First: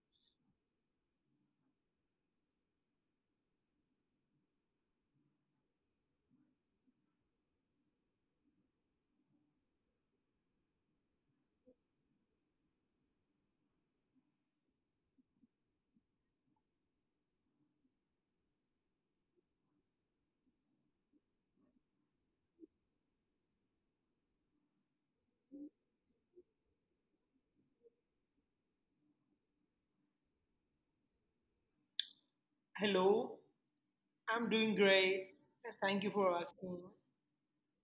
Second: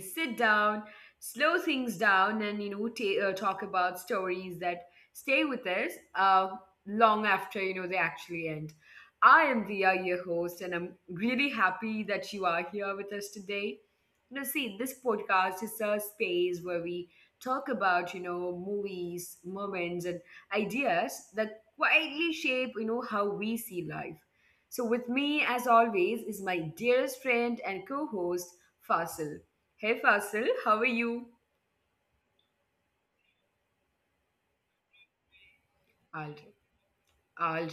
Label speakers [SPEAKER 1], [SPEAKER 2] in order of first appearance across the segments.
[SPEAKER 1] sit down, slow things down, and talk about stories that stay with us long after they actually end. I am Via, your host, and I'm really happy that you are here with us today. See, this podcast is a space where we talk about movies, moments, and ideas that quietly shape how we see life, so, with me, as always, is my dearest friend and co host, Fasil. Hey, Fasil, how are you?
[SPEAKER 2] Hello, I'm doing great. Thank you
[SPEAKER 1] All
[SPEAKER 2] for
[SPEAKER 1] right,
[SPEAKER 2] asking.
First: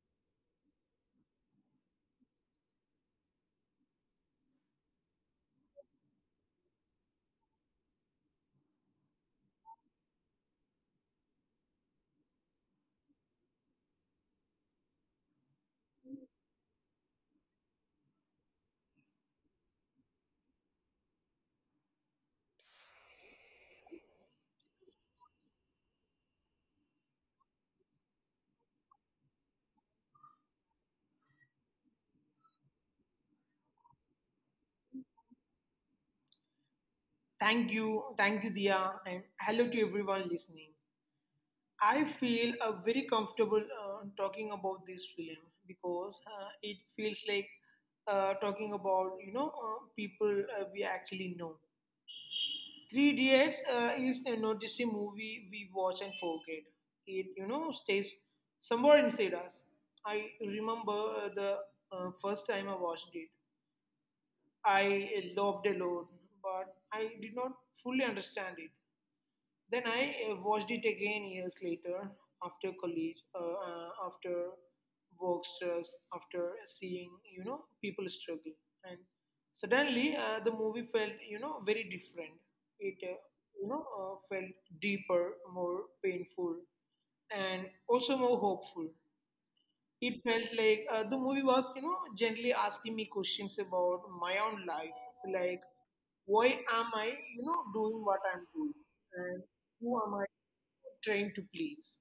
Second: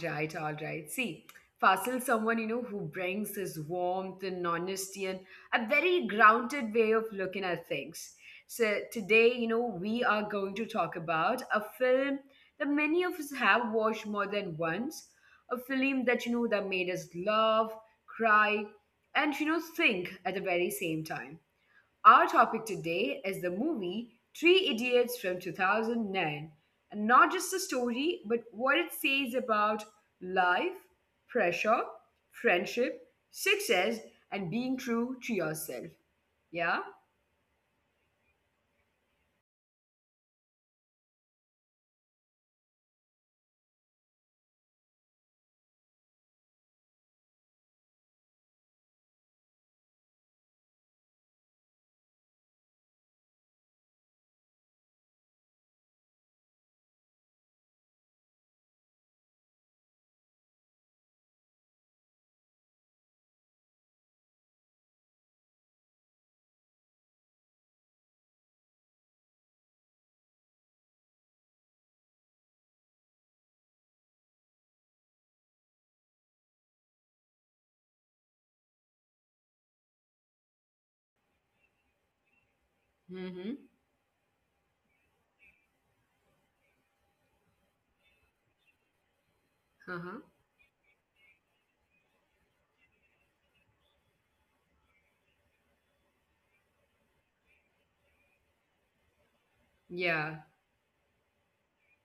[SPEAKER 1] all right, all right. See, Fasil, someone who brings his warmth and honesty and a very grounded way of looking at things. So, today, we are going to talk about a film that many of us have watched more than once, a film that made us laugh, cry, and, think at the very same time. Our topic today is the movie Three Idiots from 2009. And not just the story, but what it says about life, pressure, friendship, success, and being true to yourself. Yeah?
[SPEAKER 2] Thank you, Dia, and hello to everyone listening. I feel very comfortable talking about this film because it feels like talking about people we actually know. Three Idiots is not just a movie we watch and forget. It stays somewhere inside us. I remember the first time I watched it. I loved alone, but I did not fully understand it. Then I watched it again years later, after college, after work stress, after seeing people struggle, and suddenly the movie felt very different. It
[SPEAKER 1] Mm
[SPEAKER 2] felt deeper, more painful, and also more hopeful.
[SPEAKER 1] hmm. Uh huh.
[SPEAKER 2] It felt like the movie was, you know, gently asking me questions about my own life, like why am I, you know, doing what I'm doing, and who am I
[SPEAKER 1] Yeah.
[SPEAKER 2] trying to please?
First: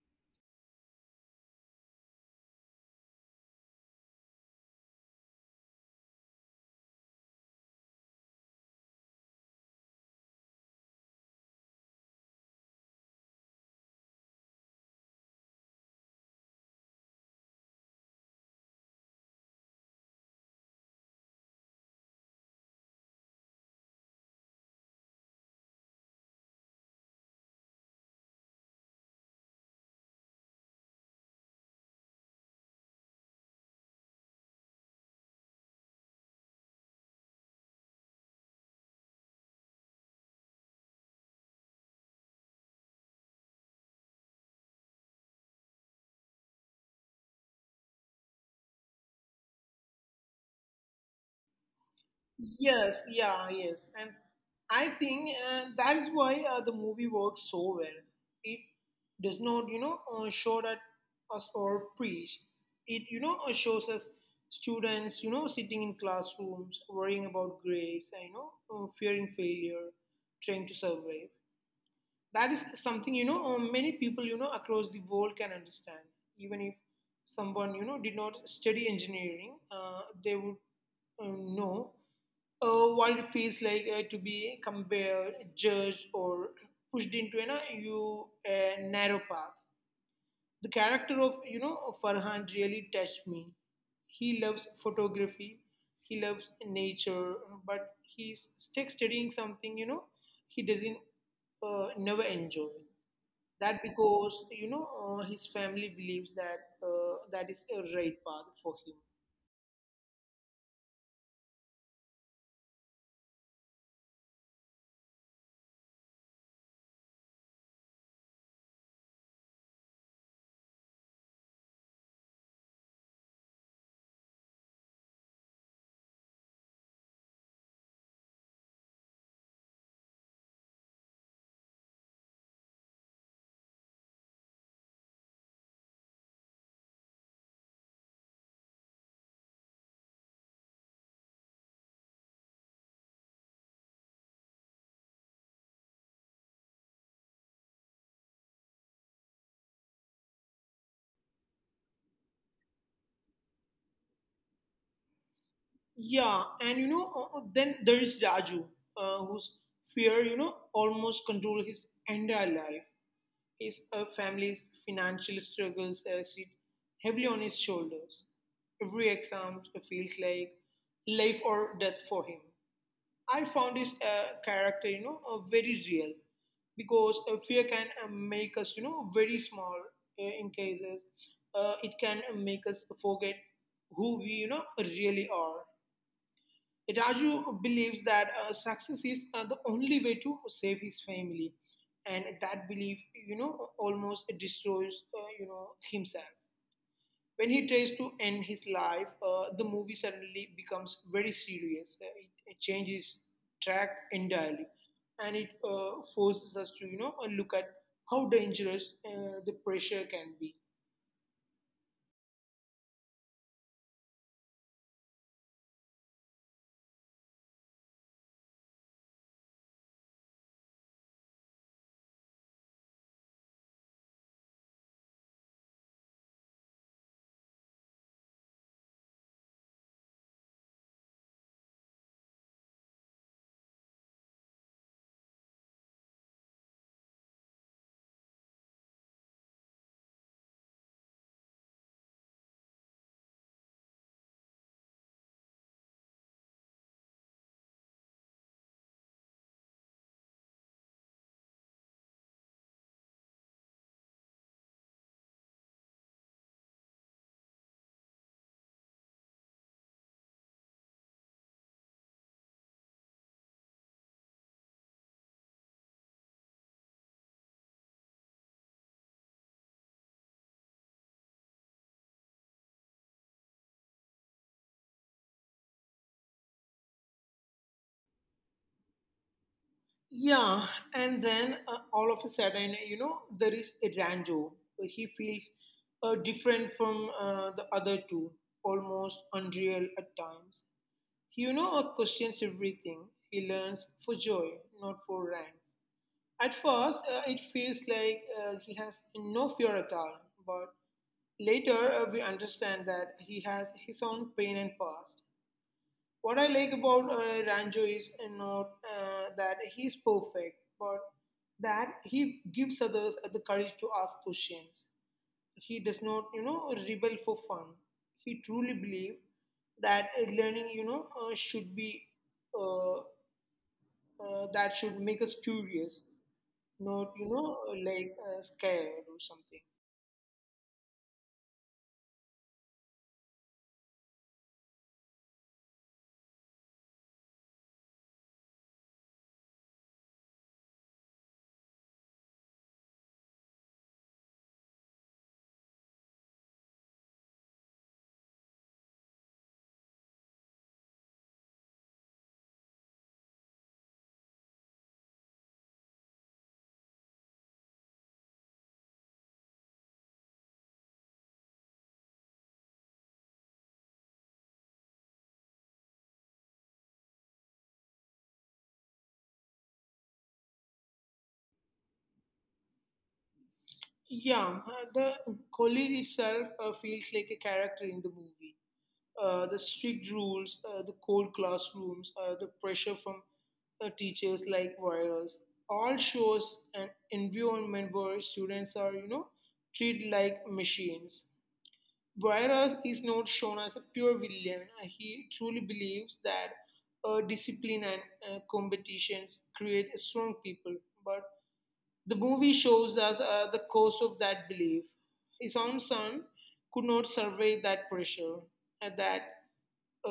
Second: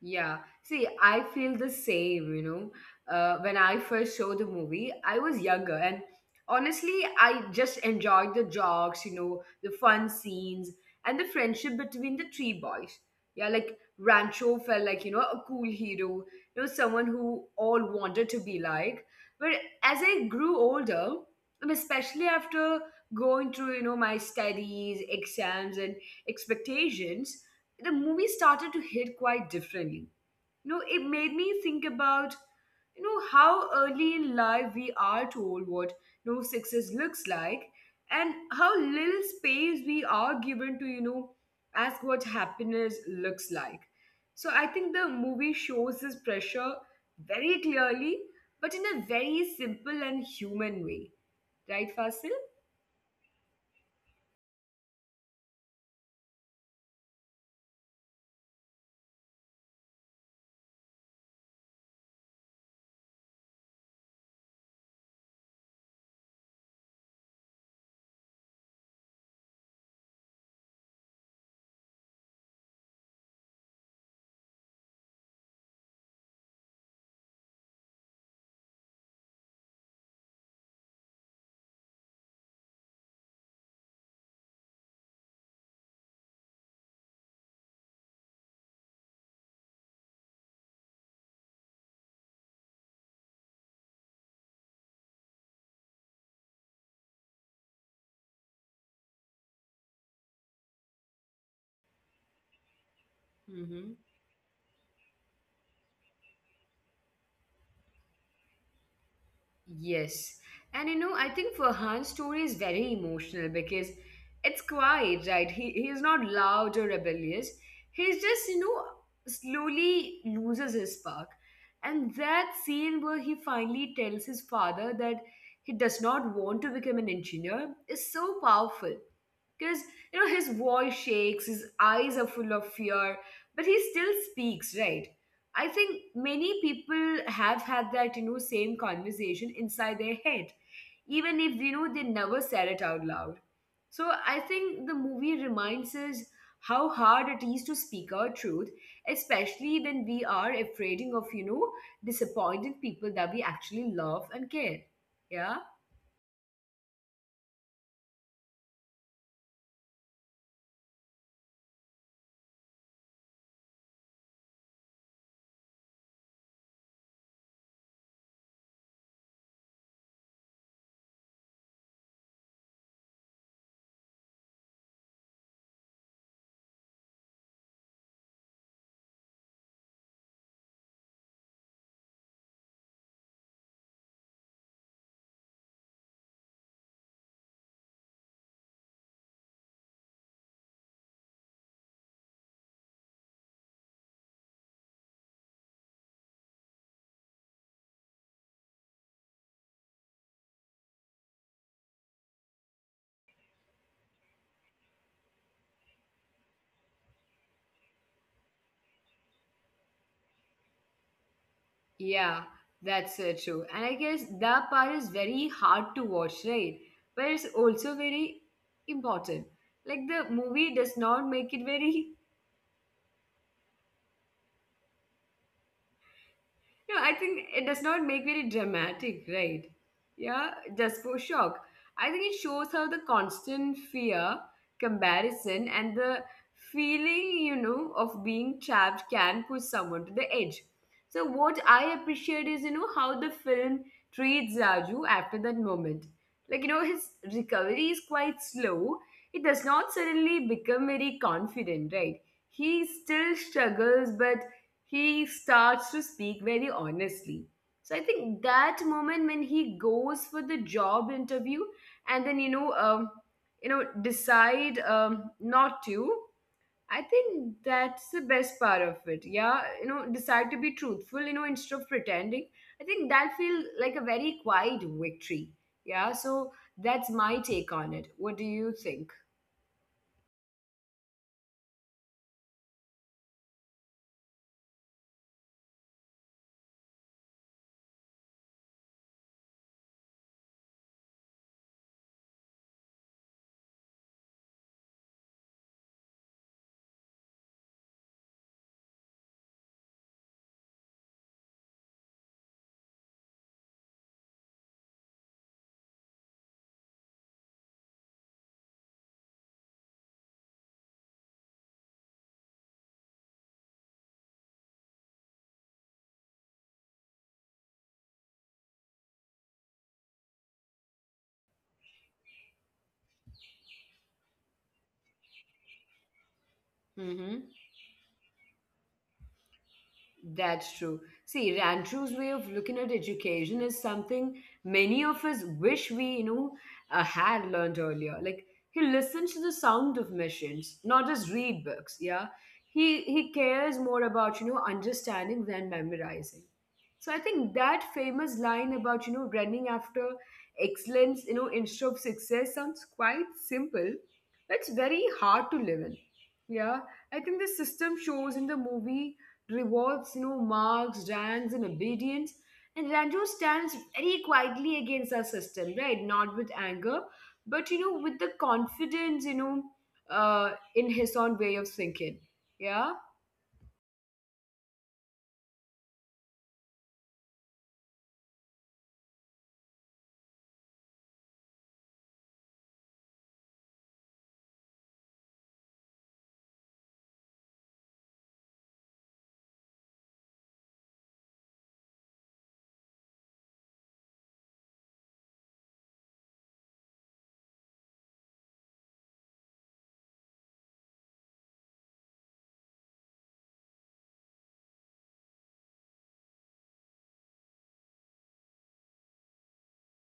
[SPEAKER 1] Yeah. See, I feel the same. When I first saw the movie, I was younger and honestly, I just enjoyed the jokes, the fun scenes and the friendship between the three boys. Yeah, like Rancho felt like, a cool hero, someone who all wanted to be like. But as I grew older, and especially after going through, my studies, exams and expectations, the movie started to hit quite differently. It made me think about, how early in life we are told what success looks like and how little space we are given to, ask what happiness looks like. So I think the movie shows this pressure very clearly, but in a very simple and human way. Right, Fasil?
[SPEAKER 2] Yes, yeah, yes. And I think that is why the movie works so well. It does not, you know, show that us or preach. It shows us students, you know, sitting in classrooms, worrying about grades, and, you know, fearing failure, trying to survive. That is something many people across the world can understand, even if someone did not study engineering. They would know what it feels like to be compared, judged, or pushed into an, you a narrow path. The character of Farhan really touched me. He loves photography. He loves nature. But he's stuck studying something he doesn't never enjoy that because his family believes that that is a right path for him.
[SPEAKER 1] Yes. And I think Farhan's story is very emotional because it's quiet, right? He is not loud or rebellious. He's just, slowly loses his spark. And that scene where he finally tells his father that he does not want to become an engineer is so powerful because his voice shakes, his eyes are full of fear, but he still speaks, right? I think many people have had that same conversation inside their head, even if they never said it out loud. So I think the movie reminds us how hard it is to speak our truth, especially when we are afraid of disappointing people that we actually love and care. Yeah.
[SPEAKER 2] Yeah, and then there is Raju, whose fear almost control his entire life. His family's financial struggles sit heavily on his shoulders. Every exam feels like life or death for him. I found his character, you know, very real because fear can make us, you know, very small in cases. It can make us forget who we, you know, really are. Raju believes that success is the only way to save his family, and that belief, you know, almost destroys, you know, himself. When he tries to end his life, the movie suddenly becomes very serious. It changes track entirely, and it forces us to, you know, look at how dangerous the pressure can be.
[SPEAKER 1] Yeah, that's true. And I guess that part is very hard to watch, right? But it's also very important. Like the movie does not make it very. No, I think it does not make very dramatic, right? Yeah, just for shock. I think it shows how the constant fear, comparison, and the feeling, of being trapped can push someone to the edge. So, what I appreciate is, how the film treats Raju after that moment. Like, his recovery is quite slow. It does not suddenly become very confident, right? He still struggles, but he starts to speak very honestly. So I think that moment when he goes for the job interview and then decide, not to, I think that's the best part of it. Yeah, decide to be truthful. Instead of pretending, I think that feels like a very quiet victory. Yeah, so that's my take on it. What do you think?
[SPEAKER 2] Yeah, and then all of a sudden, you know, there is Ranjo. He feels different from the other two, almost unreal at times. He, you know, questions everything. He learns for joy, not for ranks. At first, it feels like he has no fear at all, but later we understand that he has his own pain and past. What I like about Ranjo is not that he's perfect, but that he gives others the courage to ask questions. He does not, you know, rebel for fun. He truly believes that learning, you know, should be uh, that should make us curious, not like scared or something.
[SPEAKER 1] That's true. See, Rancho's way of looking at education is something many of us wish we, had learned earlier. Like he listens to the sound of machines, not just read books. Yeah, he cares more about understanding than memorizing. So I think that famous line about running after excellence, instead of success sounds quite simple, but it's very hard to live in. Yeah, I think the system shows in the movie rewards, marks, ranks, and obedience. And Ranju stands very quietly against our system, right? Not with anger, but with the confidence, in his own way of thinking. Yeah.
[SPEAKER 2] Yeah, the college itself feels like a character in the movie. The strict rules, the cold classrooms, the pressure from teachers like Virus all shows an environment where students are treated like machines. Virus is not shown as a pure villain. He truly believes that discipline and competitions create strong people. But the movie shows us the cost of that belief. His own son could not survive that pressure, and that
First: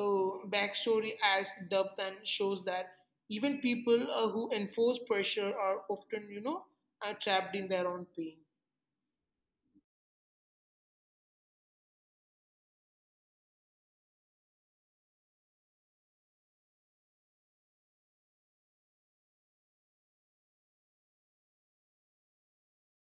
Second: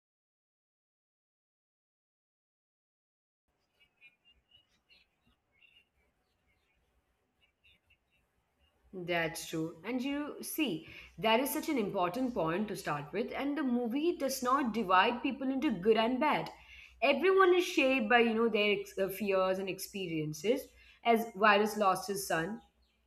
[SPEAKER 2] backstory adds depth and shows that even people who enforce pressure are often, you know, are trapped in their own pain.
[SPEAKER 1] That's true. And you see, that is such an important point to start with. And the movie does not divide people into good and bad. Everyone is shaped by, their fears and experiences. As Virus lost his son,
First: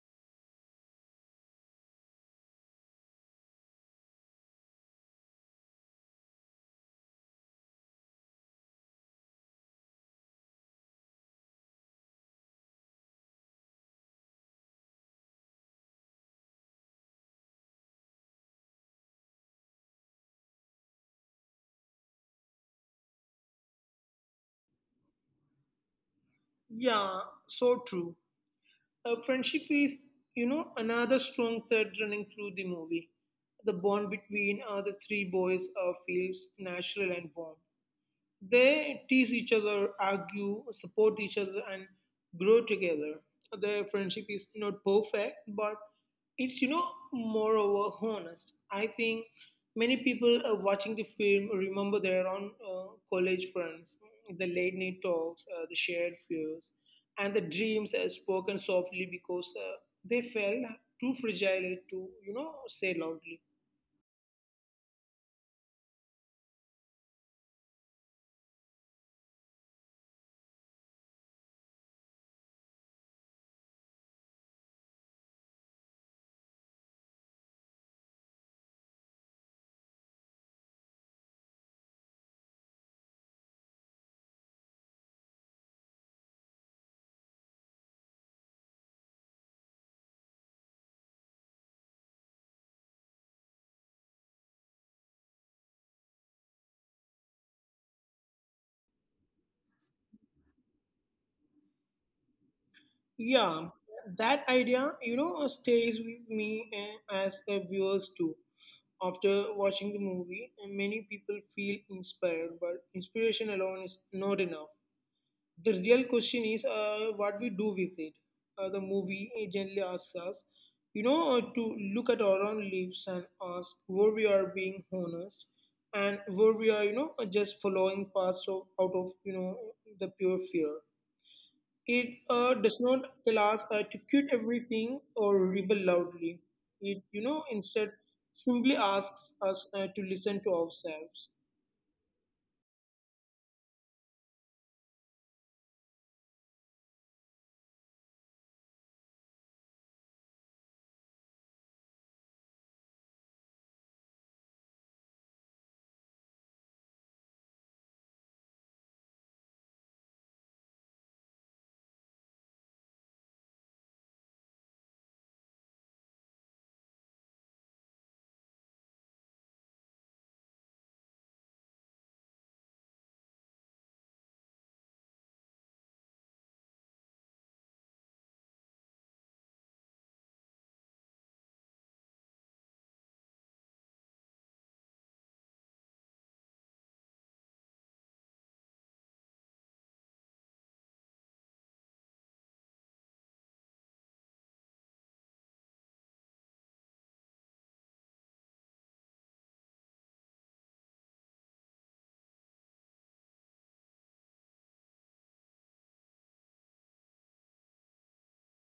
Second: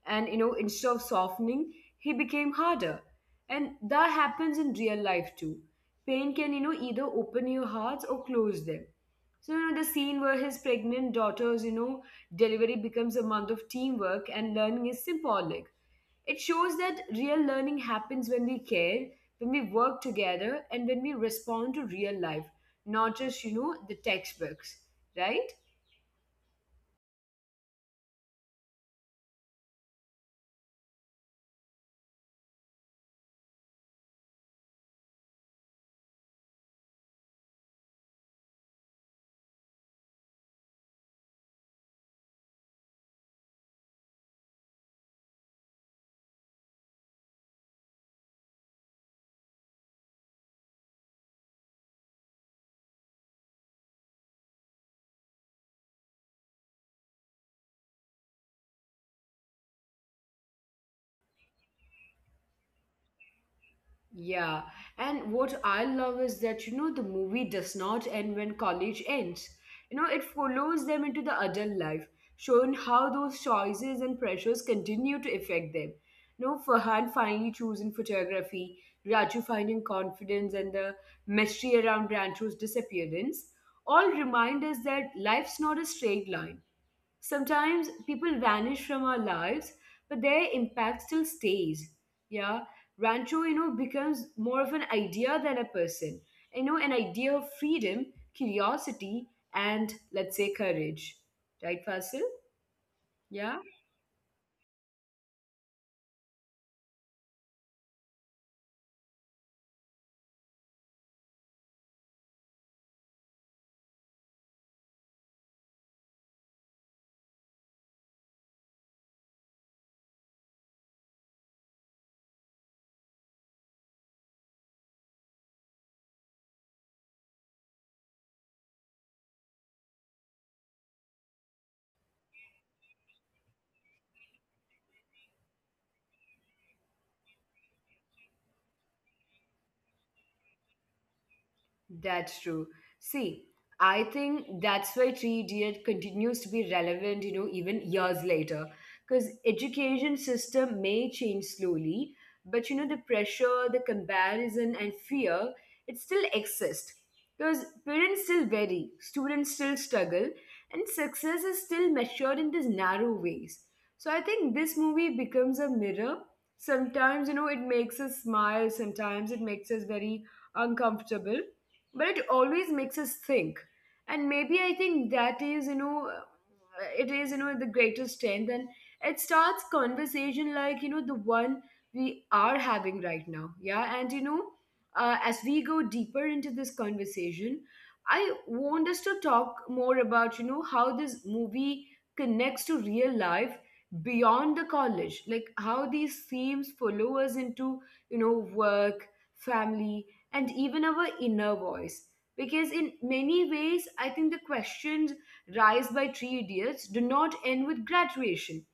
[SPEAKER 1] and instead of softening, he became harder. And that happens in real life too. Pain can, either open your hearts or close them. So, the scene where his pregnant daughter's, delivery becomes a month of teamwork and learning is symbolic. It shows that real learning happens when we care, when we work together, and when we respond to real life, not just, the textbooks, right?
[SPEAKER 2] Yeah, so true. Friendship is, you know, another strong thread running through the movie. The bond between the three boys feels natural and warm. They tease each other, argue, support each other, and grow together. Their friendship is not perfect, but it's moreover honest. I think many people watching the film remember their own college friends, the late night talks, the shared fears, and the dreams spoken softly because they felt too fragile to say loudly.
[SPEAKER 1] Yeah, and what I love is that the movie does not end when college ends. It follows them into the adult life, showing how those choices and pressures continue to affect them. Farhan finally choosing photography, Raju finding confidence, and the mystery around Rancho's disappearance all remind us that life's not a straight line. Sometimes people vanish from our lives, but their impact still stays. Yeah. Rancho, becomes more of an idea than a person. An idea of freedom, curiosity, and let's say courage. Right, Fasil? Yeah.
[SPEAKER 2] Yeah, that idea, you know, stays with me as a viewers too. After watching the movie, and many people feel inspired, but inspiration alone is not enough. The real question is what we do with it. The movie generally asks us, you know, to look at our own lives and ask where we are being honest and where we are, you know, just following paths of, out of, you know, the pure fear. It does not tell us to quit everything or rebel loudly. It, you know, instead simply asks us to listen to ourselves.
[SPEAKER 1] That's true. See, I think that's why Three Idiot continues to be relevant, even years later. Because education system may change slowly, but the pressure, the comparison, and fear, it still exists. Because parents still vary, students still struggle, and success is still measured in these narrow ways. So I think this movie becomes a mirror. Sometimes, it makes us smile, sometimes it makes us very uncomfortable, but it always makes us think. And maybe I think that is it is the greatest strength, and it starts conversation like the one we are having right now. Yeah. And as we go deeper into this conversation, I want us to talk more about how this movie connects to real life beyond the college, like how these themes follow us into you know work, family, and even our inner voice. Because in many ways, I think the questions raised by three idiots do not end with graduation.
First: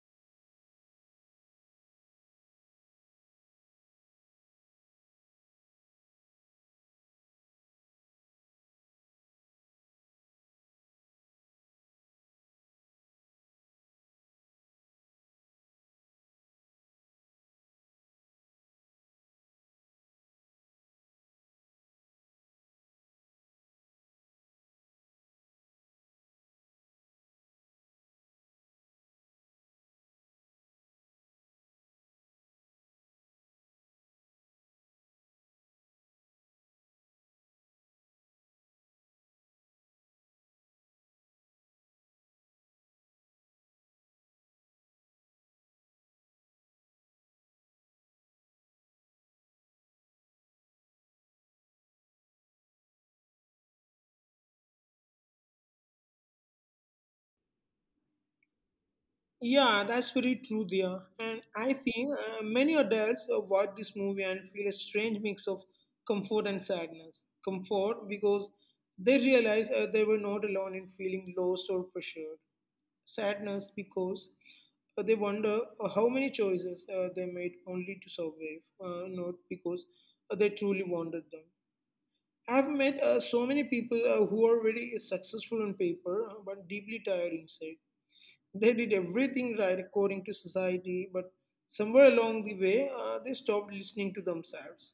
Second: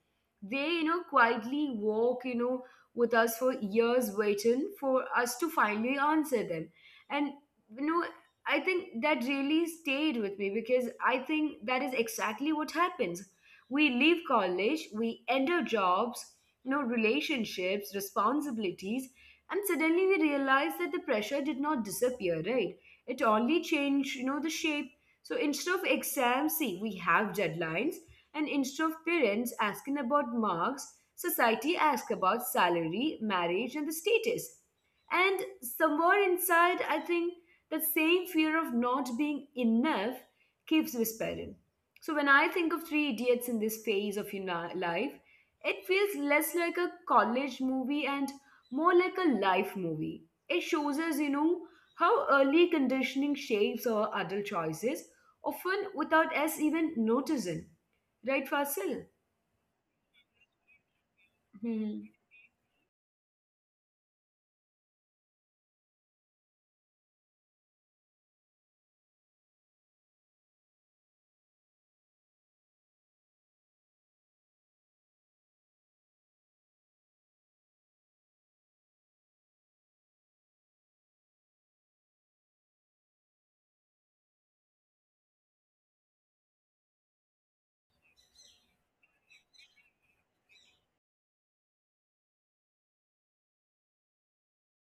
[SPEAKER 1] They, quietly walk, with us for years, waiting for us to finally answer them. And, you know, I think that really stayed with me because I think that is exactly what happens. We leave college, we enter jobs, relationships, responsibilities, and suddenly we realized that the pressure did not disappear, right? It only changed the shape. So instead of exams, see, we have deadlines, and instead of parents asking about marks, society asks about salary, marriage, and the status. And somewhere inside, I think that same fear of not being enough keeps whispering. So when I think of three idiots in this phase of life, it feels less like a college movie and more like a life movie. It shows us, how early conditioning shapes our adult choices, often without us even noticing. Right, Fasil?
[SPEAKER 2] Yeah, that's very true there. And I
[SPEAKER 1] Hmm.
[SPEAKER 2] think many adults watch this movie and feel a strange mix of comfort and sadness. Comfort because they realize they were not alone in feeling lost or pressured. Sadness because they wonder how many choices they made only to survive, not because they truly wanted them. I've met so many people who are very successful on paper but deeply tired inside. They did everything right according to society, but somewhere along the way, they stopped listening to themselves.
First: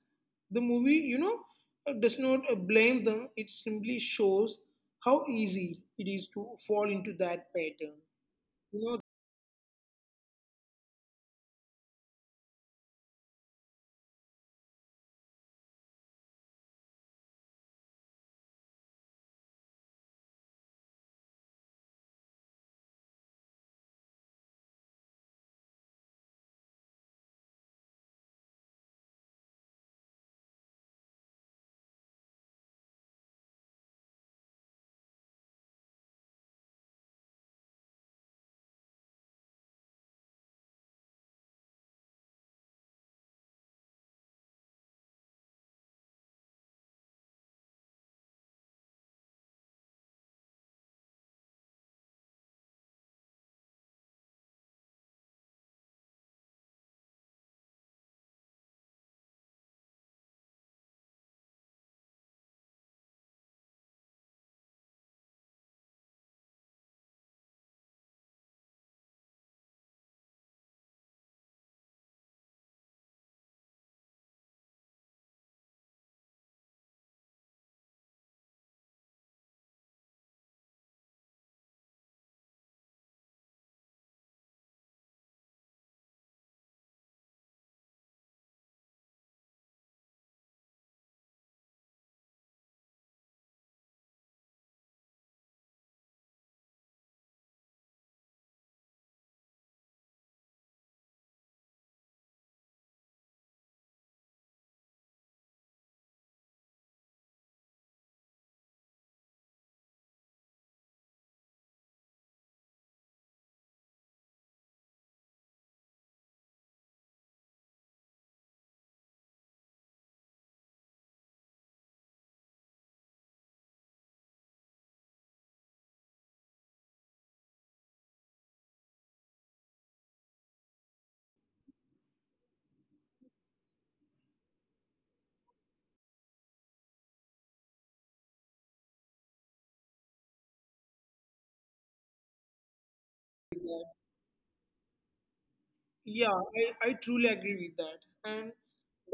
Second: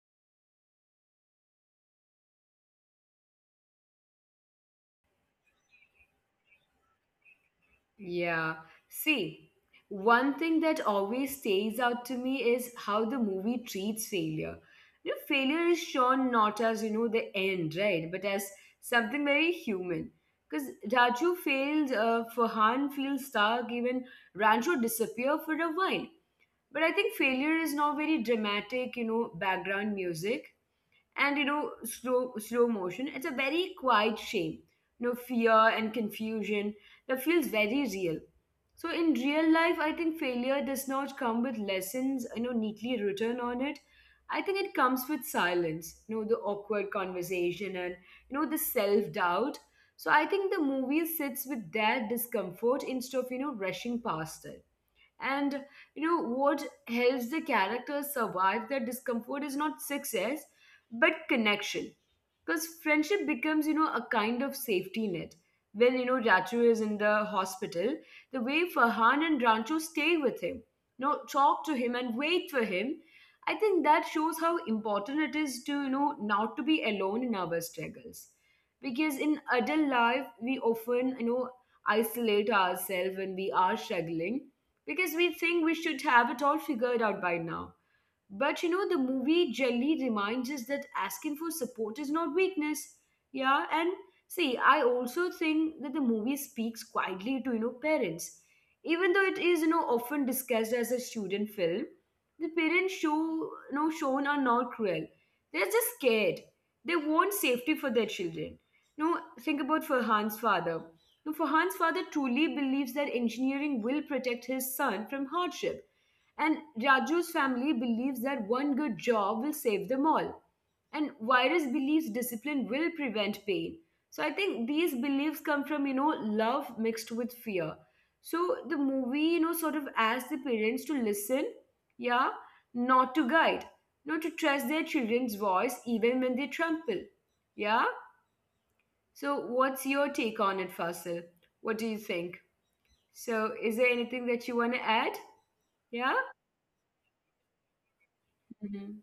[SPEAKER 2] The movie, you know, does not blame them, it simply shows how easy it is to fall into that pattern.
[SPEAKER 1] Yeah.
[SPEAKER 2] You
[SPEAKER 1] See, one thing that always stays out to me is how the movie treats failure. Failure is shown not as, the end, right? But as something very human. Because Raju fails, Farhan feels stuck, even Rancho disappear for a while. But I think failure is now very dramatic, background music, and slow motion. It's a very quiet shame, fear and confusion, that feels very real. So in real life, I think failure does not come with lessons, neatly written on it. I think it comes with silence, the awkward conversation, and the self doubt. So I think the movie sits with that discomfort instead of rushing past it. And what helps the characters survive their discomfort is not success, but connection. Because friendship becomes, a kind of safety net. When Ratu is in the hospital, the way Farhan and Rancho stay with him, talk to him and wait for him. I think that shows how important it is to, not to be alone in our struggles. Because in adult life, we often, isolate ourselves when we are struggling because we think we should have it all figured out by now. But the movie generally reminds us that asking for support is not weakness. Yeah, and see, I also think that the movie speaks quietly to parents, even though it is often discussed as a student film. The parents shown are not cruel. They're just scared. They want safety for their children. No, think about Farhan's father. No, Farhan's father truly believes that engineering will protect his son from hardship, and Raju's family believes that one good job will save them all. And Virus believes discipline will prevent pain. So I think these beliefs come from, love mixed with fear. So the movie, sort of asks the parents to listen, yeah, not to guide, not to trust their children's voice even when they trample. Yeah? So what's your take on it, Fasil? What do you think? So
[SPEAKER 2] know,
[SPEAKER 1] is there anything that you want to add? Yeah?
[SPEAKER 2] Yeah, I truly agree with that. And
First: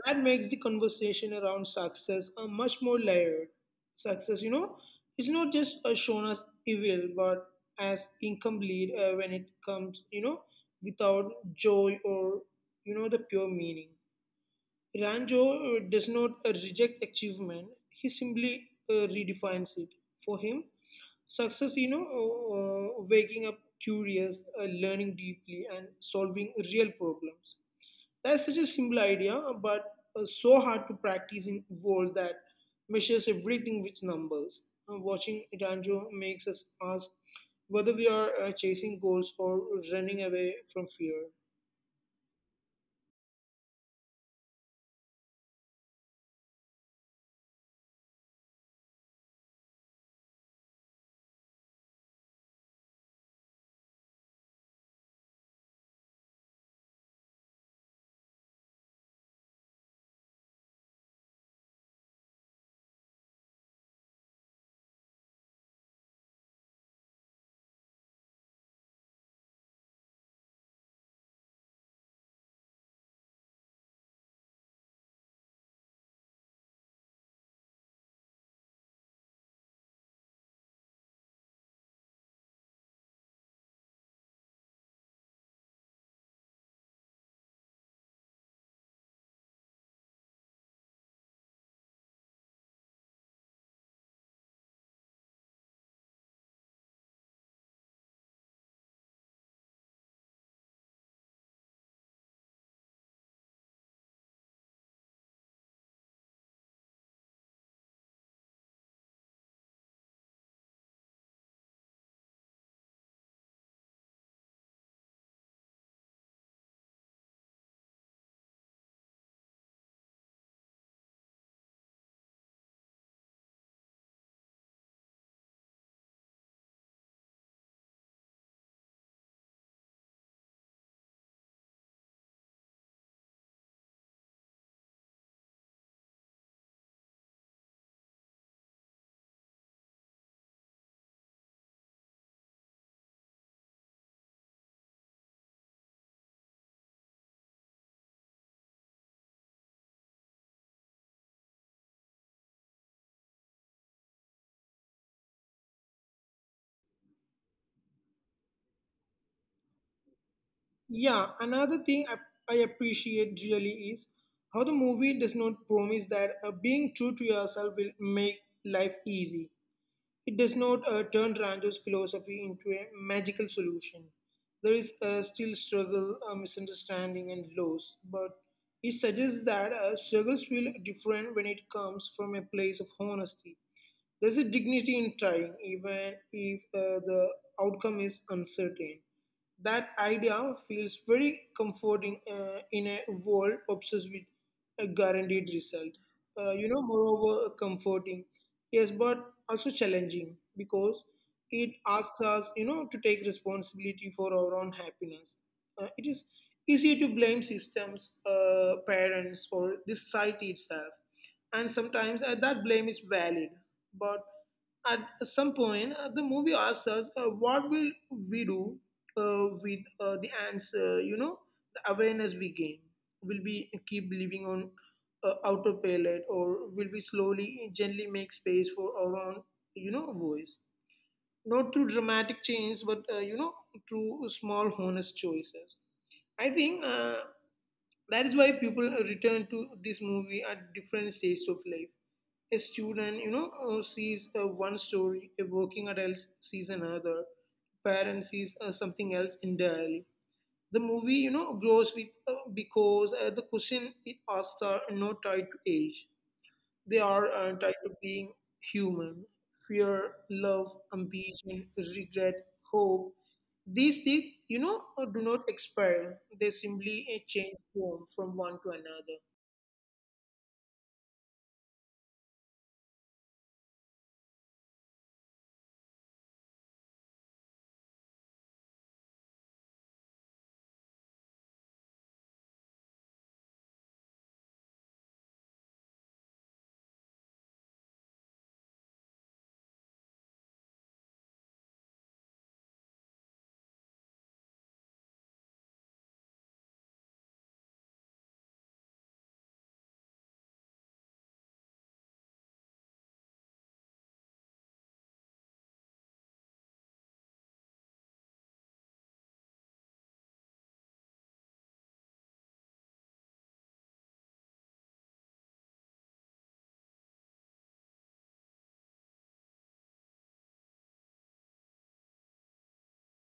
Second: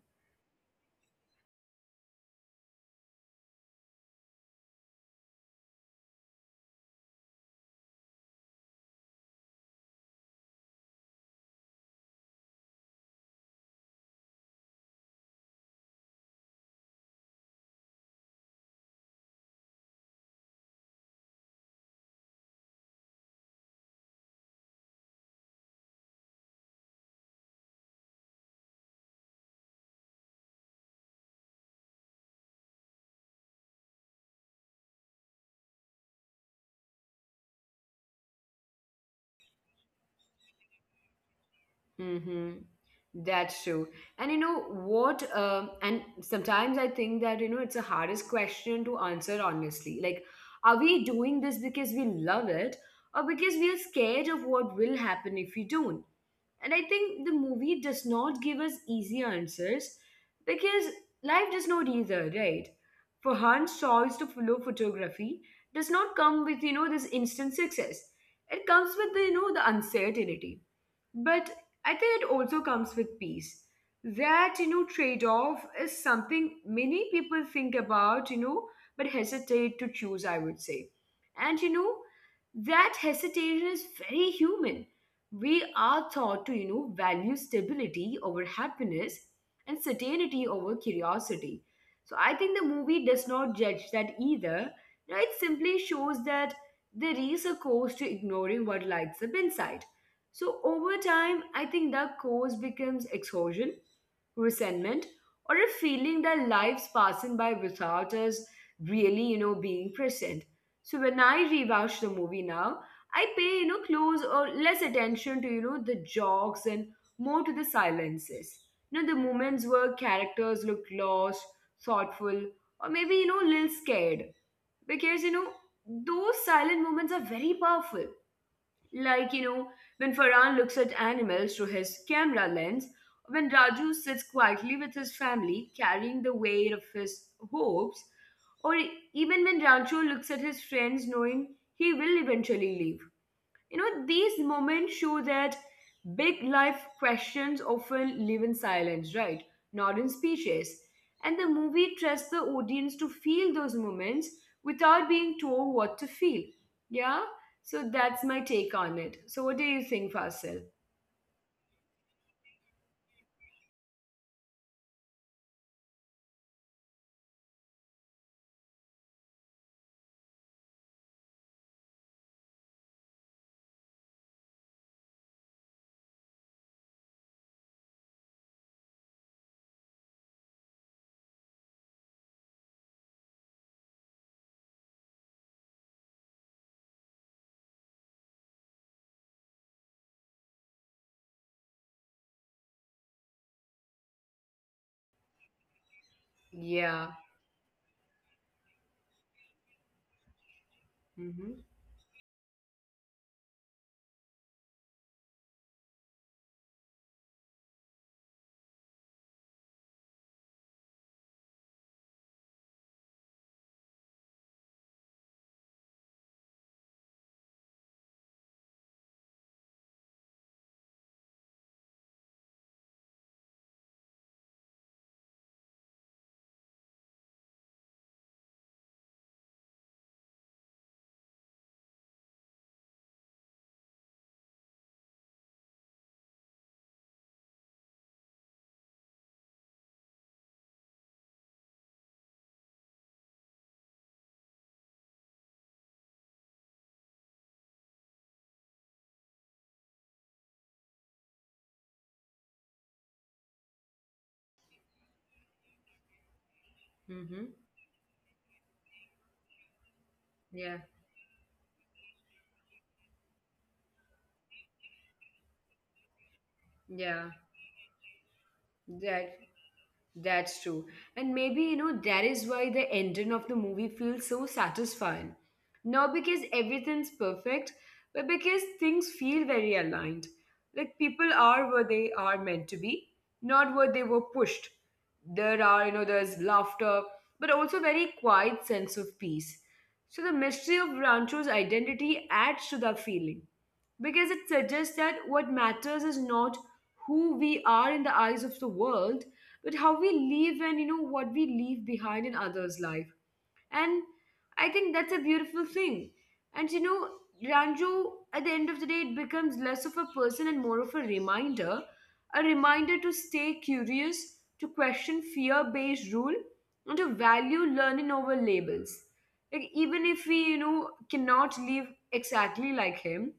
[SPEAKER 2] that makes the conversation around success much more layered. Success, you know, is not just shown as evil, but as incomplete when it comes, you know, without joy or, you know, the pure meaning. Ranjo does not reject achievement, he simply redefines it. For him, success, you know, waking up curious, learning deeply, and solving real problems, that's such a simple idea, but so hard to practice in world that measures everything with numbers. Watching Itanjo makes us ask whether we are chasing goals or running away from fear.
[SPEAKER 1] Mm-hmm. That's true. And you know what? And sometimes I think that, it's the hardest question to answer honestly. Like, are we doing this because we love it, or because we are scared of what will happen if we don't? And I think the movie does not give us easy answers because life does not either, right? For Han's choice to follow photography does not come with, this instant success. It comes with, the uncertainty, but I think it also comes with peace. That trade off is something many people think about, but hesitate to choose, I would say. And, that hesitation is very human. We are taught to, value stability over happiness and certainty over curiosity. So I think the movie does not judge that either. It simply shows that there is a cost to ignoring what lights up inside. So over time, I think the cause becomes exhaustion, resentment, or a feeling that life's passing by without us really, being present. So when I rewatch the movie now, I pay, close or less attention to, the jokes and more to the silences. The moments where characters look lost, thoughtful, or maybe, a little scared. Because, those silent moments are very powerful, like when Farhan looks at animals through his camera lens, when Raju sits quietly with his family, carrying the weight of his hopes, or even when Rancho looks at his friends knowing he will eventually leave. These moments show that big life questions often live in silence, right? Not in speeches. And the movie trusts the audience to feel those moments without being told what to feel. Yeah? So that's my take on it. So what do you think, Fasil?
[SPEAKER 2] Yeah, another thing I appreciate really is how the movie does not promise that being true to yourself will make life easy. It does not turn Ranjo's philosophy into a magical solution. There is still struggle, misunderstanding, and loss, but it suggests that struggles feel different when it comes from a place of honesty. There's a dignity in trying, even if the outcome is uncertain. That idea feels very comforting in a world obsessed with a guaranteed result. Uh, you know,
[SPEAKER 1] Yeah.
[SPEAKER 2] moreover, comforting, yes, but also challenging because it
[SPEAKER 1] Mm-hmm.
[SPEAKER 2] asks us, you know, to take responsibility for our own happiness. It is easy to blame systems, parents, or the society itself, and sometimes that blame is valid, but at some point, the movie asks us, what will we do with the answer? The awareness we gain. Will we keep living on autopilot, or will we slowly, gently make space for our own, you know, voice? Not through dramatic change, but through small, honest choices. I think. That is why people return to this movie at different stages of life. A student, you know, sees one story, a working adult sees another, parent sees something else entirely. The movie, you know, grows with, because the question it asks are not tied to age. They are
[SPEAKER 1] Mm-hmm.
[SPEAKER 2] tied to being human. Fear, love,
[SPEAKER 1] Yeah.
[SPEAKER 2] ambition, regret, hope. These things, you know, do not expire. They simply
[SPEAKER 1] Yeah.
[SPEAKER 2] change form from one to another.
[SPEAKER 1] That That's true. And maybe, that is why the ending of the movie feels so satisfying. Not because everything's perfect, but because things feel very aligned. Like people are where they are meant to be, not where they were pushed. There's laughter, but also very quiet sense of peace. So the mystery of Rancho's identity adds to that feeling because it suggests that what matters is not who we are in the eyes of the world, but how we live and what we leave behind in others life. And I think that's a beautiful thing. And Ranju, at the end of the day, it becomes less of a person and more of a reminder. A reminder to stay curious, to question fear based rule, and to value learning over labels. Like, even if we cannot live exactly like him,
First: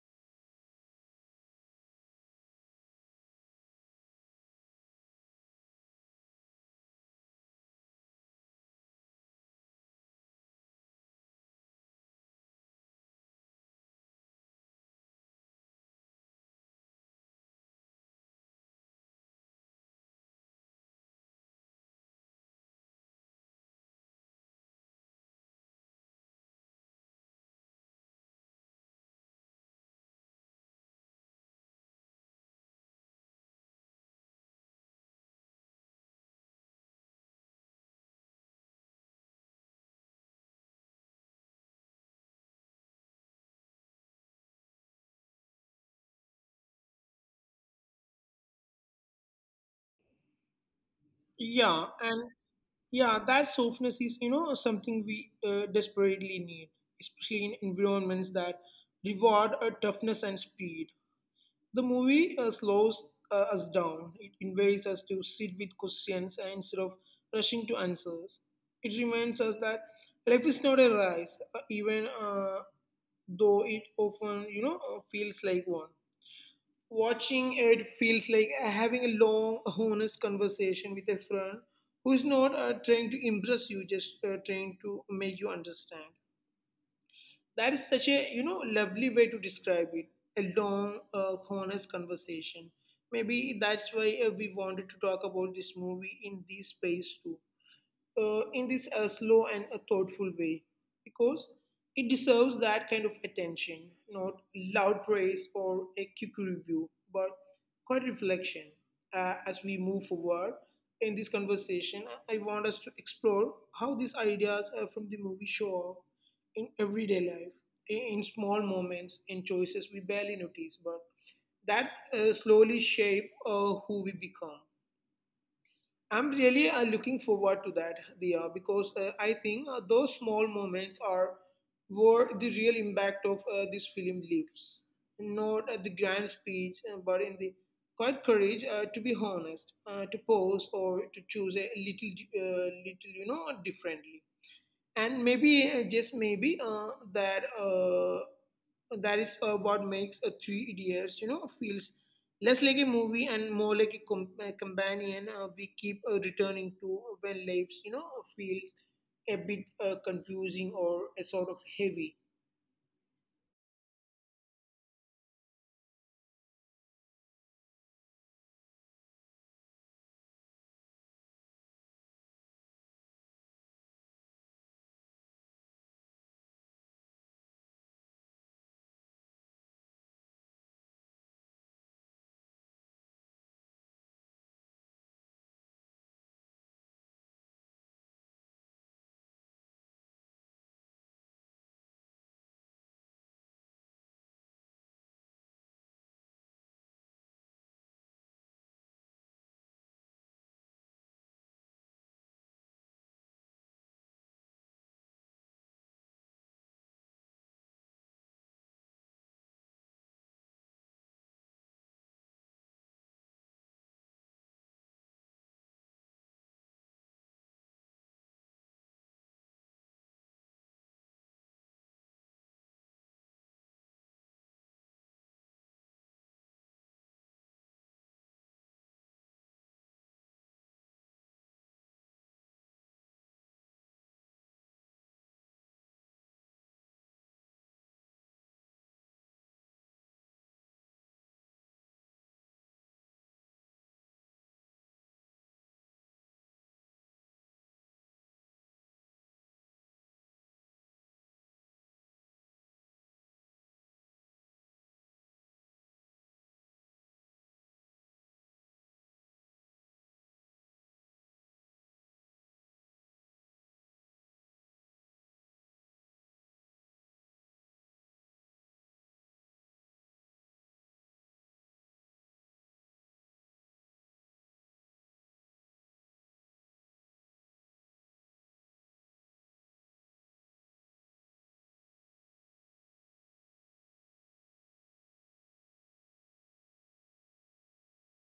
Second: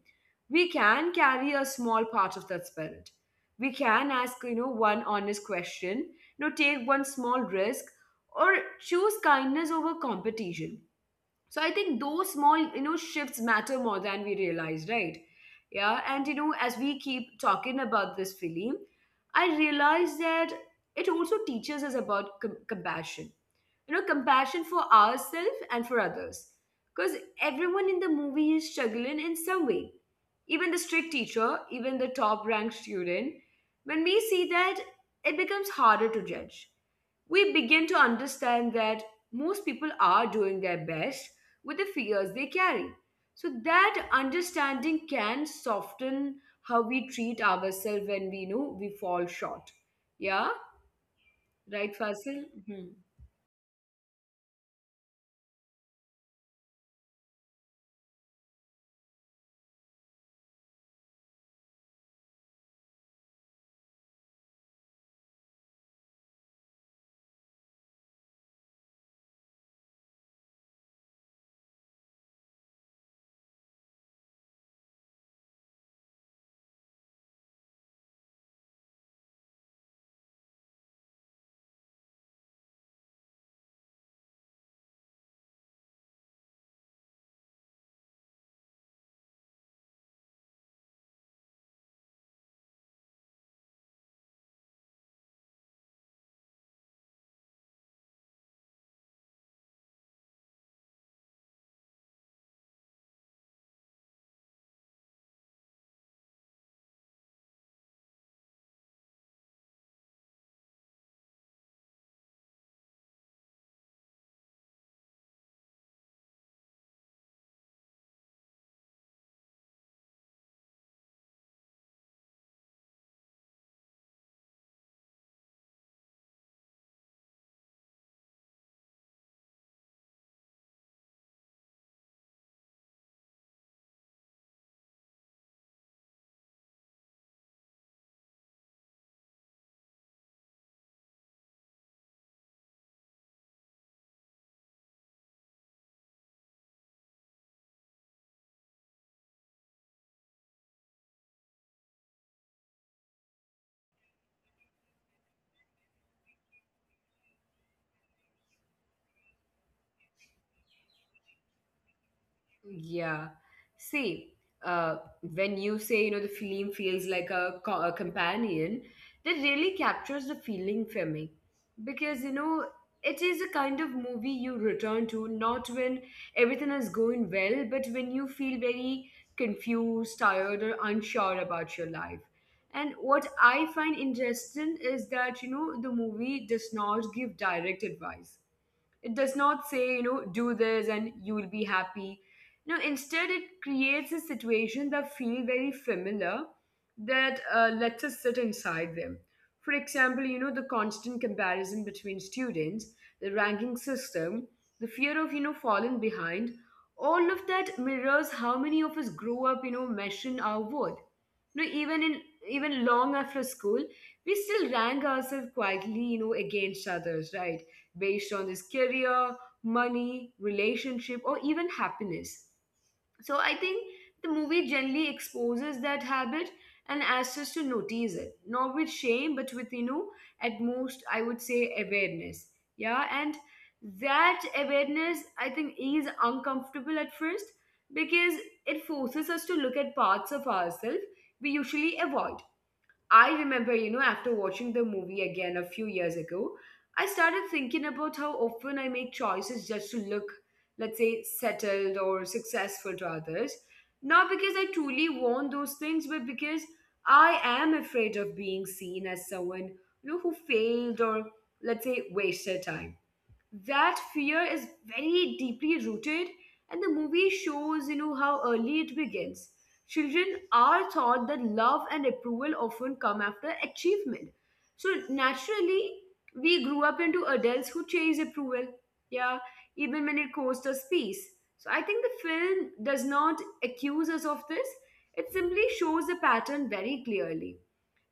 [SPEAKER 1] we can carry a small part of that spirit. We can ask, one honest question, take one small risk, or choose kindness over competition. So I think those small, shifts matter more than we realize, right? Yeah, and as we keep talking about this film, I realize that it also teaches us about compassion. Compassion for ourselves and for others, because everyone in the movie is struggling in some way. Even the strict teacher, even the top-ranked student. When we see that, it becomes harder to judge. We begin to understand that most people are doing their best with the fears they carry. So that understanding can soften how we treat ourselves when we know we fall short. Yeah,
[SPEAKER 2] Yeah, and
[SPEAKER 1] right, Fasil?
[SPEAKER 2] yeah,
[SPEAKER 1] Mhm.
[SPEAKER 2] that softness is, you know, something we desperately need, especially in environments that reward toughness and speed. The movie slows us down. It invites us to sit with questions and instead of rushing to answers. It reminds us that life is not a race, even though it often, you know, feels like one. Watching it feels like having a long, honest conversation with a friend who is not trying to impress you, just trying to make you understand. That is such a lovely way to describe it. A long, honest conversation. Maybe that's why we wanted to talk about this movie in this space too, in this slow and a thoughtful way because it deserves that kind of attention, not loud praise or a quick review, but quite reflection. As we move forward in this conversation, I want us to explore how these ideas from the movie show up in everyday life, in small moments, in choices we barely notice, but that slowly shape who we become. I'm really looking forward to that, Dia, because I think those small moments are where the real impact of this film lives. Not at the grand speech, but in the quiet courage to be honest, to pause, or to choose a little, differently. And maybe just maybe that is what makes a three idiots feels less like a movie and more like a, a companion we keep returning to when lives feels a bit confusing or a sort of heavy.
[SPEAKER 1] Yeah. See, when you say, the film feels like a companion, that really captures the feeling for me. Because, it is a kind of movie you return to, not when everything is going well, but when you feel very confused, tired, or unsure about your life. And what I find interesting is that, the movie does not give direct advice. It does not say, do this and you will be happy. No, instead, it creates a situation that feel very familiar, that lets us sit inside them. For example, the constant comparison between students, the ranking system, the fear of, falling behind, all of that mirrors how many of us grow up, measuring our worth. You know, even in even long after school, we still rank ourselves quietly, against others, right? Based on this career, money, relationship, or even happiness. So I think the movie generally exposes that habit and asks us to notice it, not with shame, but with, at most, I would say awareness. Yeah, and that awareness, I think, is uncomfortable at first because it forces us to look at parts of ourselves we usually avoid. I remember, after watching the movie again a few years ago, I started thinking about how often I make choices just to look, let's say, settled or successful to others. Not because I truly want those things, but because I am afraid of being seen as someone, who failed or, let's say, wasted time. That fear is very deeply rooted, and the movie shows how early it begins. Children are taught that love and approval often come after achievement, so naturally we grew up into adults who chase approval, yeah, even when it costs us peace. So I think the film does not accuse us of this. It simply shows the pattern very clearly.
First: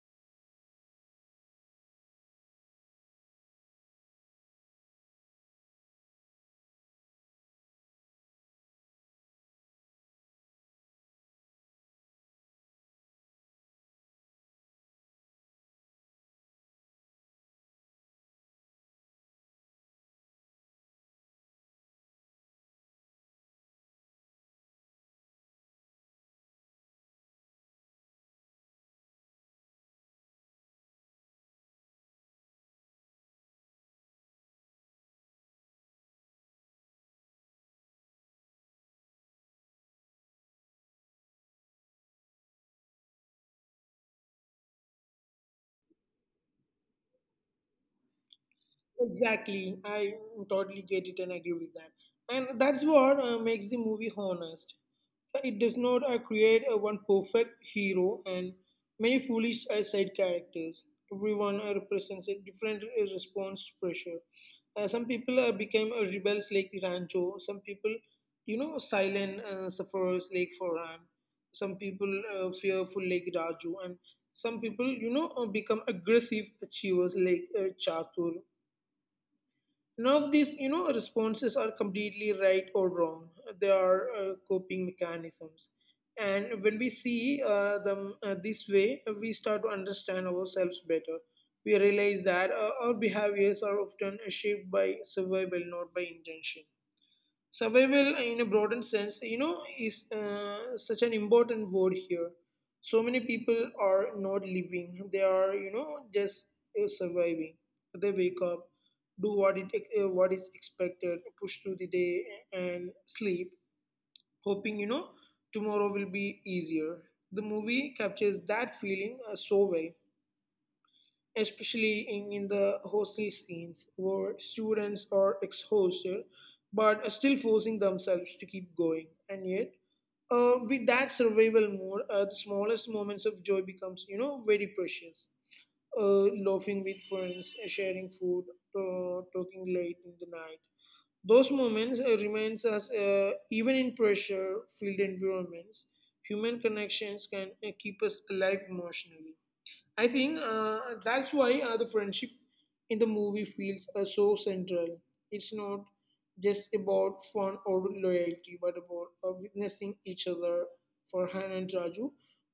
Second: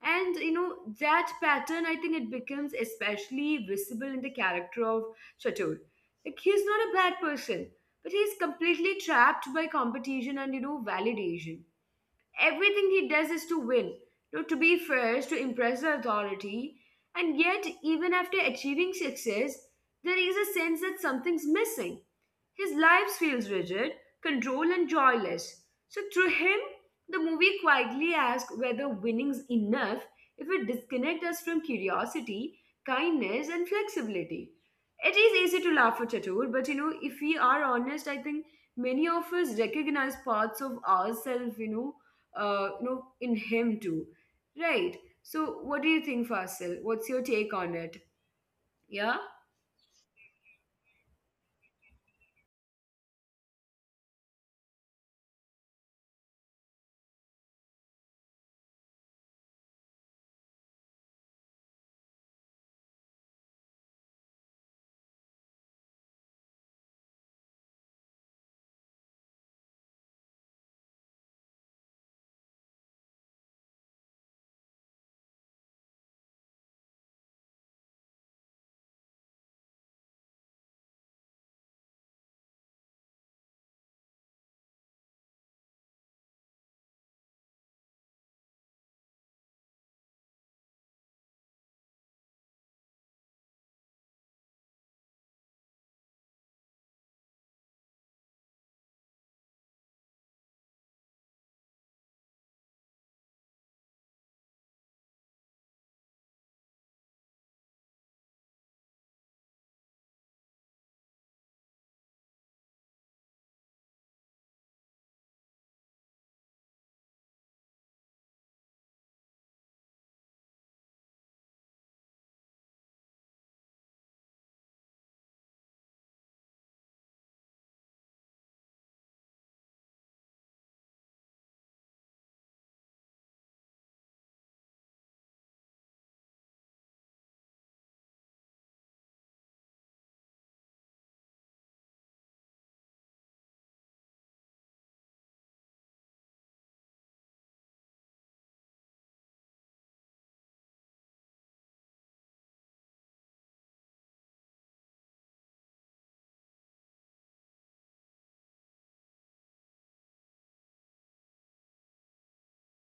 [SPEAKER 1] And that pattern, I think it becomes especially visible in the character of Chatur. Like, he's not a bad person, but he's completely trapped by competition and, validation. Everything he does is to win, to be first, to impress the authority. And yet, even after achieving success, there is a sense that something's missing. His life feels rigid, controlled, and joyless. So, through him, the movie quietly asks whether winning's enough if it disconnects us from curiosity, kindness, and flexibility. It is easy to laugh at Chatur, but if we are honest, I think many of us recognize parts of ourselves, in him too, right? So, what do you think, Fasil? What's your take on it? Yeah.
[SPEAKER 2] Exactly. I totally get it and agree with that. And that's what makes the movie honest. It does not create one perfect hero and many foolish side characters. Everyone represents a different response to pressure. Some people became rebels like Rancho. Some people, you know, silent sufferers like Farhan. Some people fearful like Raju. And some people, you know, become aggressive achievers like Chatur. None of these, you know, responses are completely right or wrong. They are coping mechanisms, and when we see them this way, we start to understand ourselves better. We realize that our behaviors are often shaped by survival, not by intention. Survival in a broader sense, you know, is such an important word here. So many people are not living, they are, you know, just surviving. They wake up, do what it, what is expected, push through the day, and sleep, hoping, you know, tomorrow will be easier. The movie captures that feeling so well, especially in the hostel scenes where students are exhausted but are still forcing themselves to keep going. And yet with that survival mode, the smallest moments of joy becomes, you know, very precious. Laughing with friends, sharing food, talking late in the night. Those moments remains us even in pressure filled environments, human connections can keep us alive emotionally. I think that's why the friendship in the movie feels so central. It's not just about fun or loyalty, but about witnessing each other. For Han and Raju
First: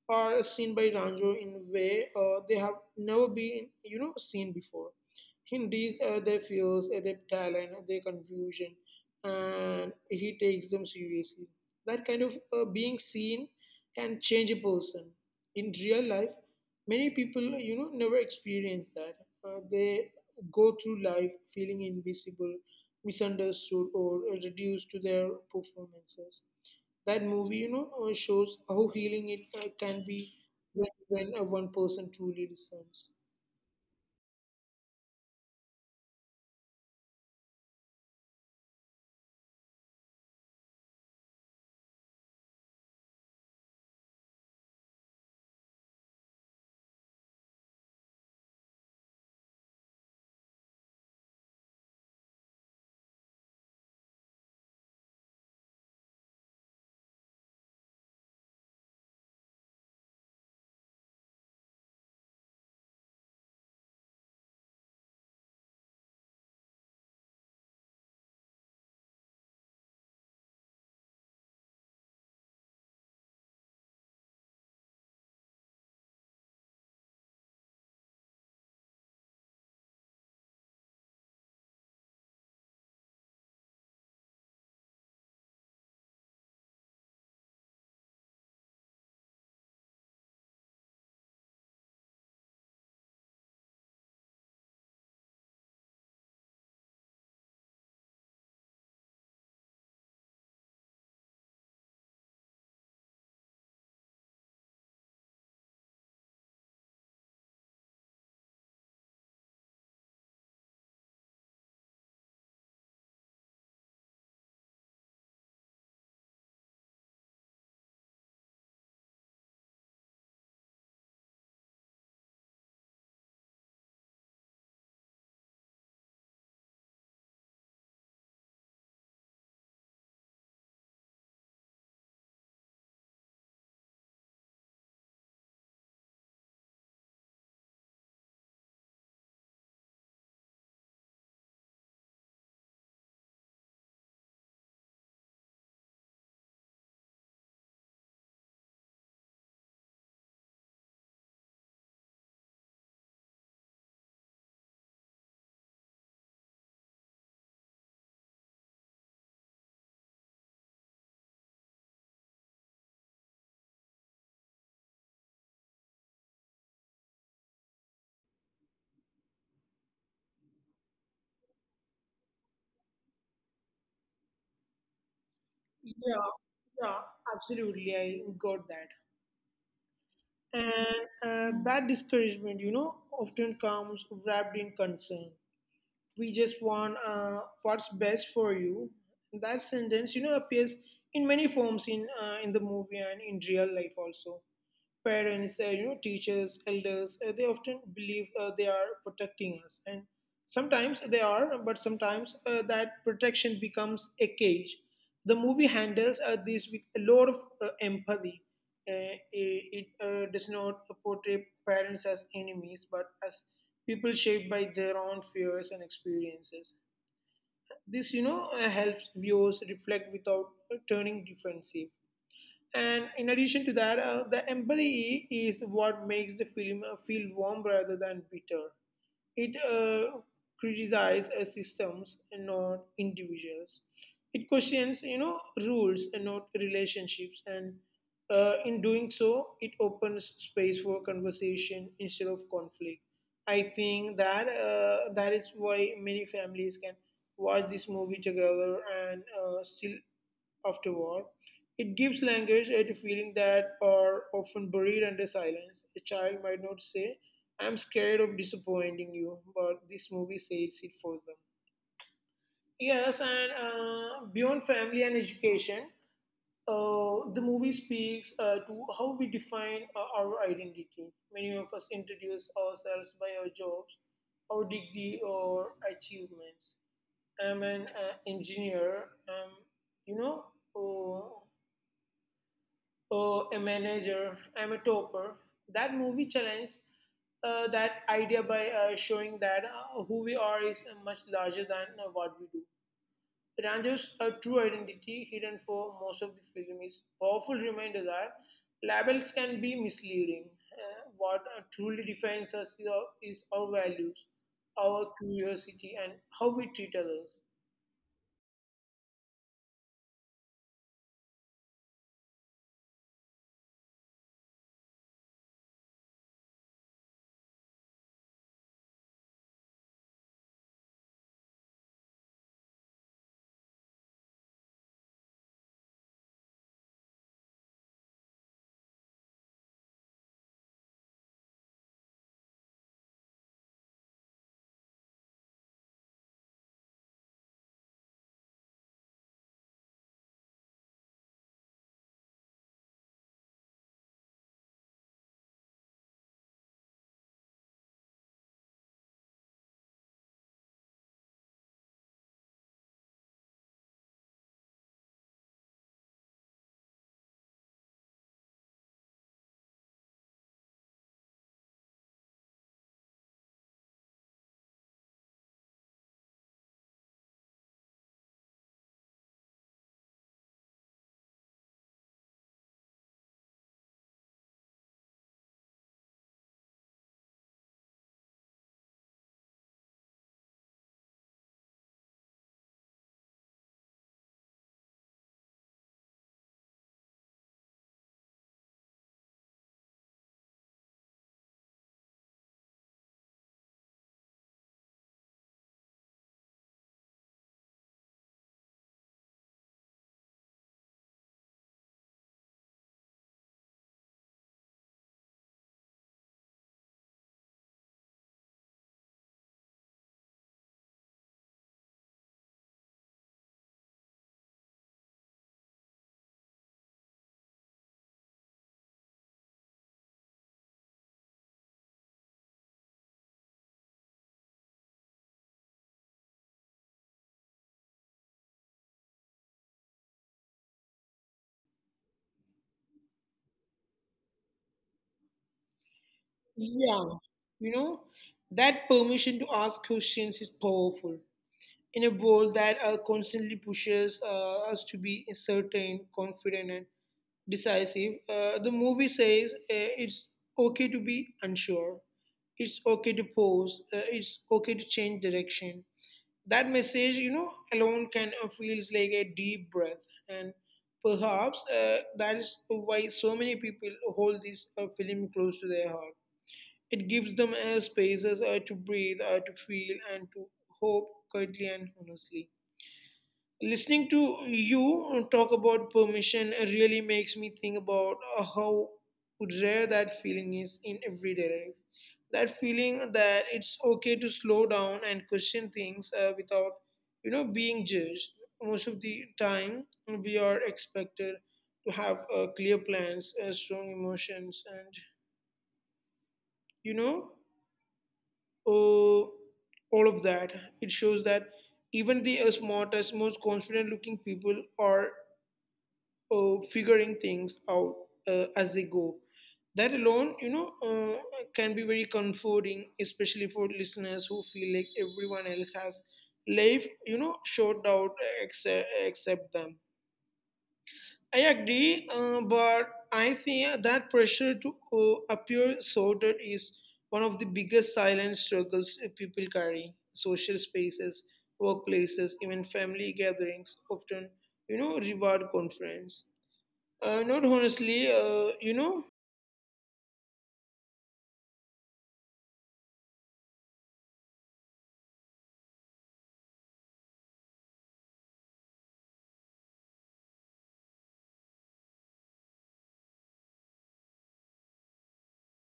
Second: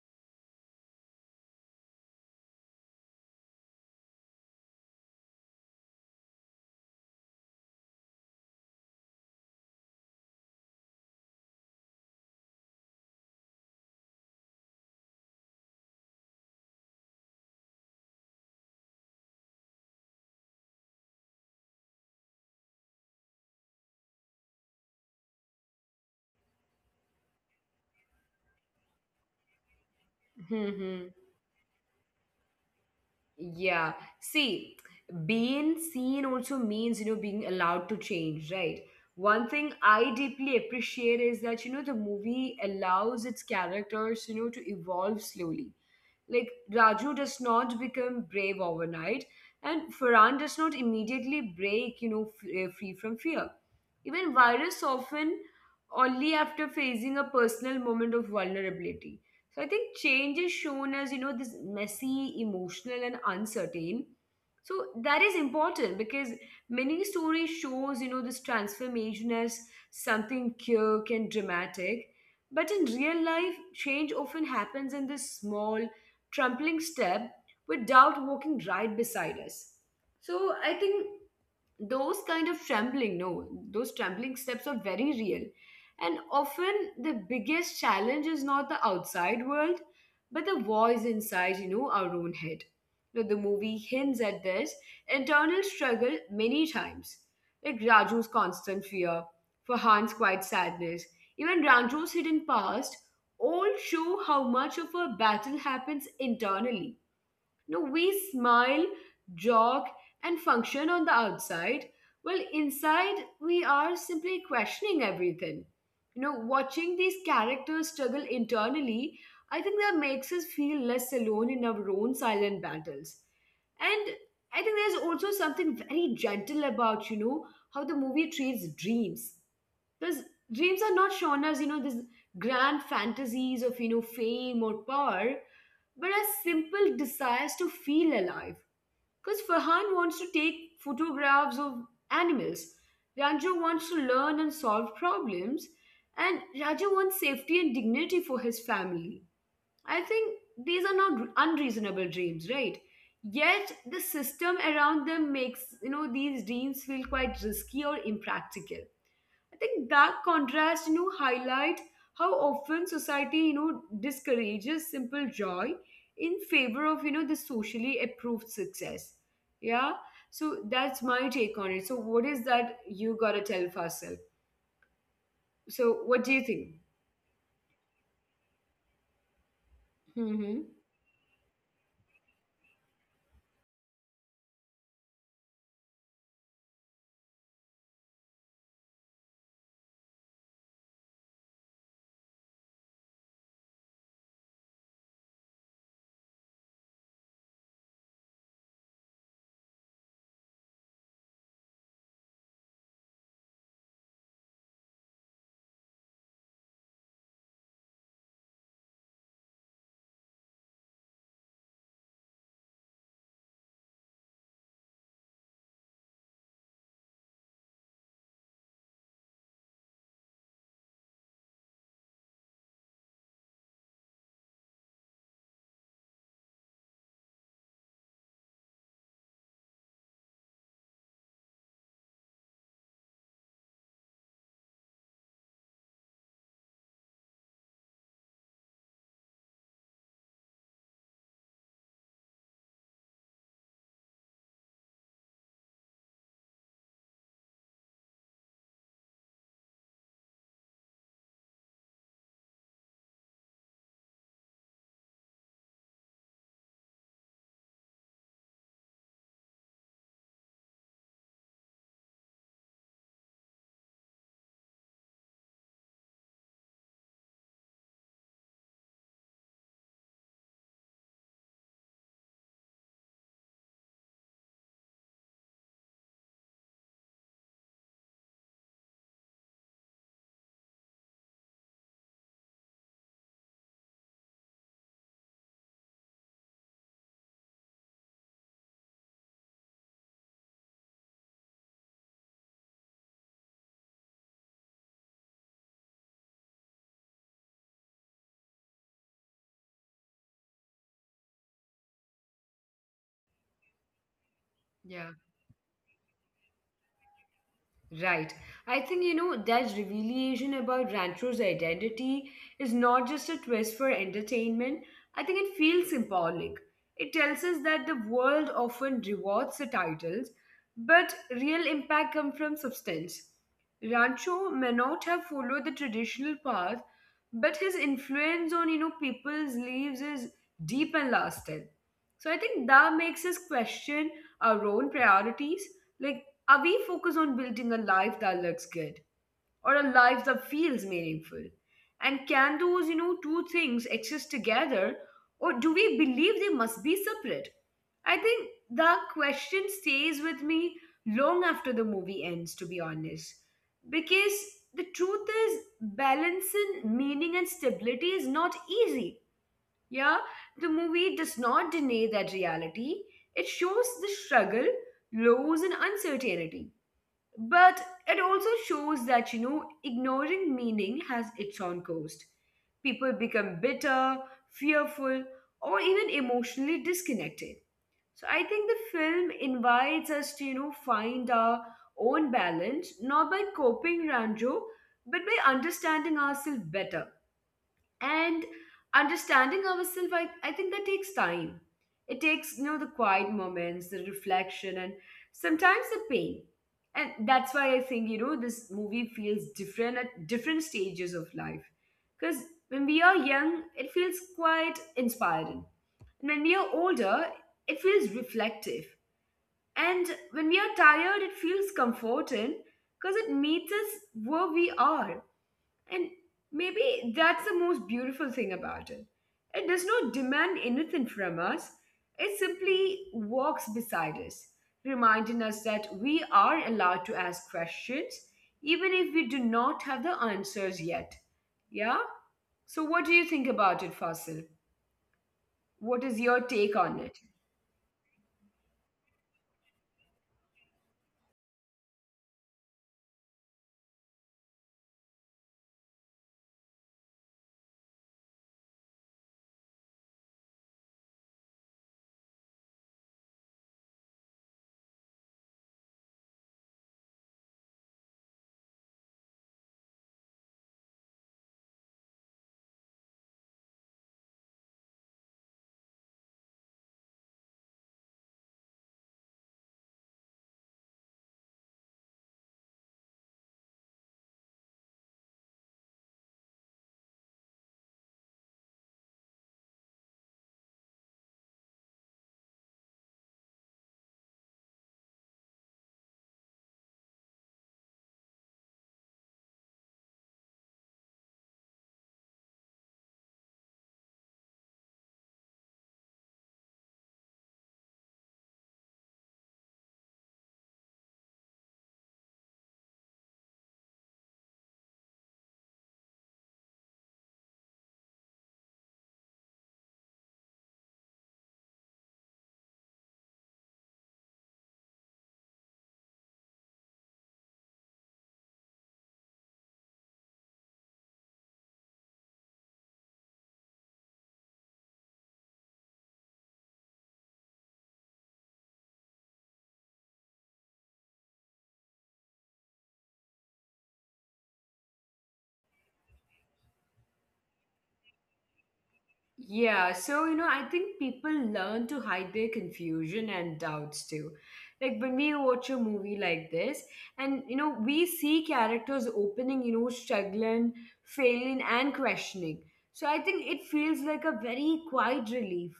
[SPEAKER 2] are seen by Ranjo in a way they have never been, you know, seen before. He reads their fears, their talent, their confusion, and he takes them seriously. That kind of being seen can change a person. In real life, many people, you know, never experience that. They go through life feeling invisible, misunderstood, or reduced to their performances. That movie, you know, shows how healing it can be when,
[SPEAKER 1] Hmm.
[SPEAKER 2] when one person truly listens.
[SPEAKER 1] Yeah. See, being seen also means, being allowed to change, right? One thing I deeply appreciate is that, the movie allows its characters, to evolve slowly. Like, Raju does not become brave overnight, and Farhan does not immediately break, free from fear. Even Virus often only after facing a personal moment of vulnerability. So I think change is shown as, this messy, emotional, and uncertain. So that is important because many stories shows, this transformation as something quick and dramatic. But in real life, change often happens in this small, trampling step without walking right beside us. So I think those kind of trampling, no, those trampling steps are very real, and often the biggest challenge is not the outside world, but the voice inside, our own head. Now, the movie hints at this internal struggle many times, like Raju's constant fear, Farhan's quiet sadness, even Ranjo's hidden past, all show how much of a battle happens internally. No, we smile, jog, and function on the outside, while inside we are simply questioning everything. Watching these characters struggle internally, I think that makes us feel less alone in our own silent battles. And I think there's also something very gentle about, how the movie treats dreams. Because dreams are not shown as, these grand fantasies of, fame or power, but as simple desires to feel alive. Because Farhan wants to take photographs of animals, Ranju wants to learn and solve problems, and Raja wants safety and dignity for his family. I think these are not unreasonable dreams, right? Yet the system around them makes these dreams feel quite risky or impractical. I think that contrast, highlight how often society, discourages simple joy in favor of, the socially approved success. Yeah. So that's my take on it. So what is that you gotta tell Faisal? So what
[SPEAKER 2] Yeah,
[SPEAKER 1] do you think?
[SPEAKER 2] yeah, absolutely, I got that.
[SPEAKER 1] Mm-hmm.
[SPEAKER 2] And that discouragement, you know, often comes wrapped in concern. We just want what's best for you. That sentence, you know, appears in many forms in in the movie and in real life also. Parents, you know, teachers, elders, they often believe they are protecting us, and sometimes they are, but sometimes that protection becomes a cage. The movie handles this with a lot of empathy. It does not portray parents as enemies, but as people shaped by their own fears and experiences. This, you know, helps viewers reflect without turning defensive. And in addition to that, the empathy is what makes the film feel warm rather than bitter. It criticizes systems and not individuals. It questions, you know, rules and not relationships. And in doing so, it opens space for conversation instead of conflict. I think that that is why many families can watch this movie together and still afterward. It gives language at a feeling that are often buried under silence. A child might not say I'm scared of disappointing you, but this movie says it for them. Yes, and beyond family and education, the movie speaks to how we define our identity. Many of us introduce ourselves by our jobs, our degree, or achievements. I'm an engineer. You know, uh, oh, a manager, I'm a topper. That movie challenged that idea by showing that who we are is much larger than what we do. Ranjo's true identity, hidden for most of the film, is a powerful reminder that labels can be misleading. What truly defines us is is our values, our curiosity, and how we treat others.
[SPEAKER 1] Right. I think, that revelation about Rancho's identity is not just a twist for entertainment. I think it feels symbolic. It tells us that the world often rewards the titles, but real impact comes from substance. Rancho may not have followed the traditional path, but his influence on, people's lives is deep and lasting. So I think that makes us question our own priorities. Like, are we focused on building a life that looks good or a life that feels meaningful? And can those, two things exist together or do we believe they must be separate? I think that question stays with me long after the movie ends, to be honest. Because the truth is, balancing meaning and stability is not easy. Yeah, the movie does not deny that reality, it shows the struggle, lows, and uncertainty. But it also shows that, ignoring meaning has its own cost. People become bitter, fearful, or even emotionally disconnected. So I think the film invites us to, find our own balance, not by copying Ranjo, but by understanding ourselves better and understanding ourselves I think that takes time. It takes the quiet moments, the reflection, and sometimes the pain. And that's why I think this movie feels different at different stages of life. Because when we are young it feels quite inspiring, and when we are older it feels reflective, and when we are tired it feels comforting, because it meets us where we are. And maybe that's the most beautiful thing about it. It does not demand anything from us, it simply walks beside us, reminding us that we are allowed to ask questions even if we do not have the answers yet. Yeah? So, what do you think about it, Fasil? What is your take
[SPEAKER 2] Yeah,
[SPEAKER 1] on it?
[SPEAKER 2] you know, that permission to ask questions is powerful. In a world that constantly pushes us to be certain, confident, and decisive, the movie says it's okay to be unsure, it's okay to pause, it's okay to change direction. That message, you know, alone can feels like a deep breath, and perhaps that is why so many people hold this film close to their heart. It gives them spaces to breathe, to feel, and to hope quietly and honestly. Listening to you talk about permission really makes me think about how rare that feeling is in everyday life. That feeling that it's okay to slow down and question things without, you know, being judged. Most of the time, we are expected to have clear plans, strong emotions, and you know, uh, all of that. It shows that even the smartest, most confident-looking people are figuring things out as they go. That alone, you know, can be very comforting, especially for listeners who feel like everyone else has life, you know, short out, except them. I agree, but I think that pressure to appear sorted is one of the biggest silent struggles people carry. Social spaces, workplaces, even family gatherings often, you know, reward conference. Not honestly, you know,
[SPEAKER 1] Yeah, so I think people learn to hide their confusion and doubts too. Like when we watch a movie like this, and we see characters opening, struggling, failing, and questioning. So I think it feels like a very quiet relief.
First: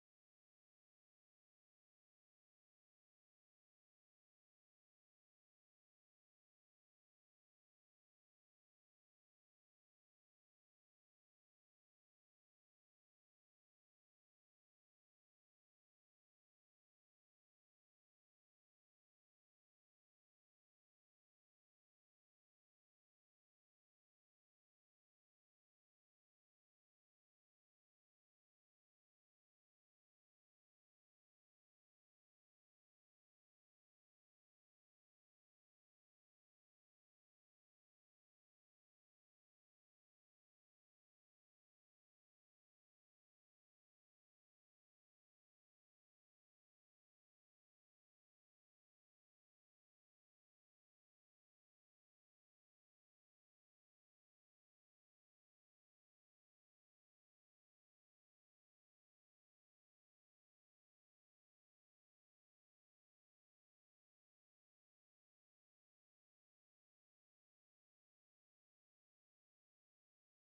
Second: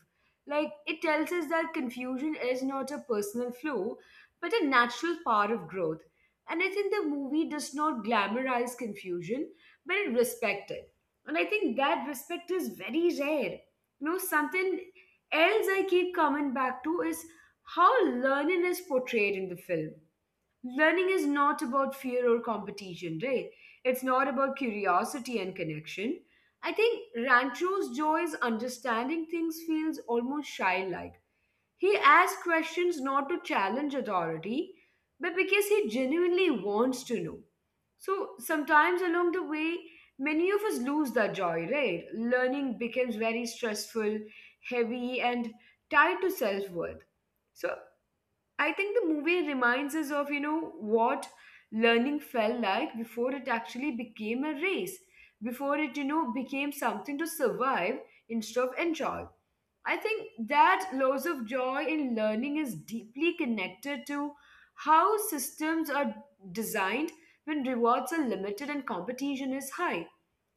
[SPEAKER 1] Like it tells us that confusion is not a personal flaw, but a natural part of growth. And I think the movie does not glamorize confusion, but it respects it, and I think that respect is very rare. You know, something else I keep coming back to is how learning is portrayed in the film. Learning is not about fear or competition, right? It's not about curiosity and connection. I think Rancho's joy is understanding things feels almost childlike. He asks questions not to challenge authority, but because he genuinely wants to know. So sometimes along the way, many of us lose that joy, right? Learning becomes very stressful, heavy, and tied to self worth. So I think the movie reminds us of, what learning felt like before it actually became a race, before it, became something to survive instead of enjoy. I think that loss of joy in learning is deeply connected to how systems are designed when rewards are limited and competition is high.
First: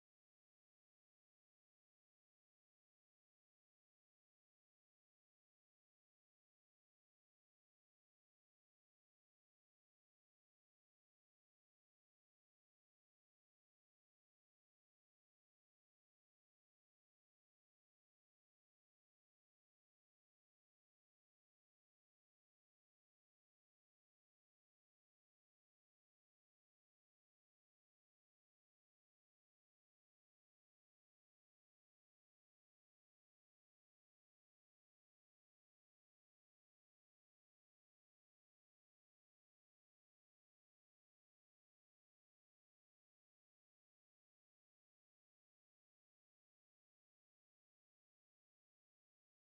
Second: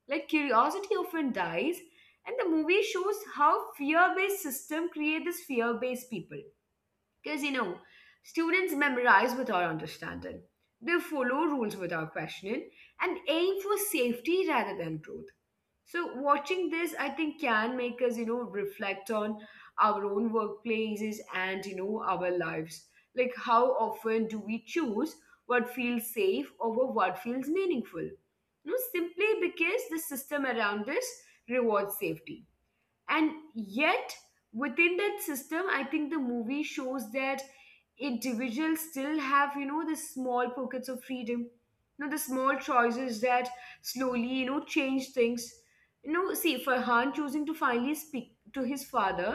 [SPEAKER 1] Like curiosity often dies, and the movie shows how fear based systems create this fear based people. Because students memorize without understanding, they follow rules without questioning, and aim for safety rather than growth. So, watching this, I think, can make us, reflect on our own workplaces and, our lives. Like, how often do we choose what feels safe over what feels meaningful? You know, simply because the system around us rewards safety. And yet within that system, I think the movie shows that individuals still have the small pockets of freedom, the small choices that slowly change things. You know, see Farhan choosing to finally speak to his father,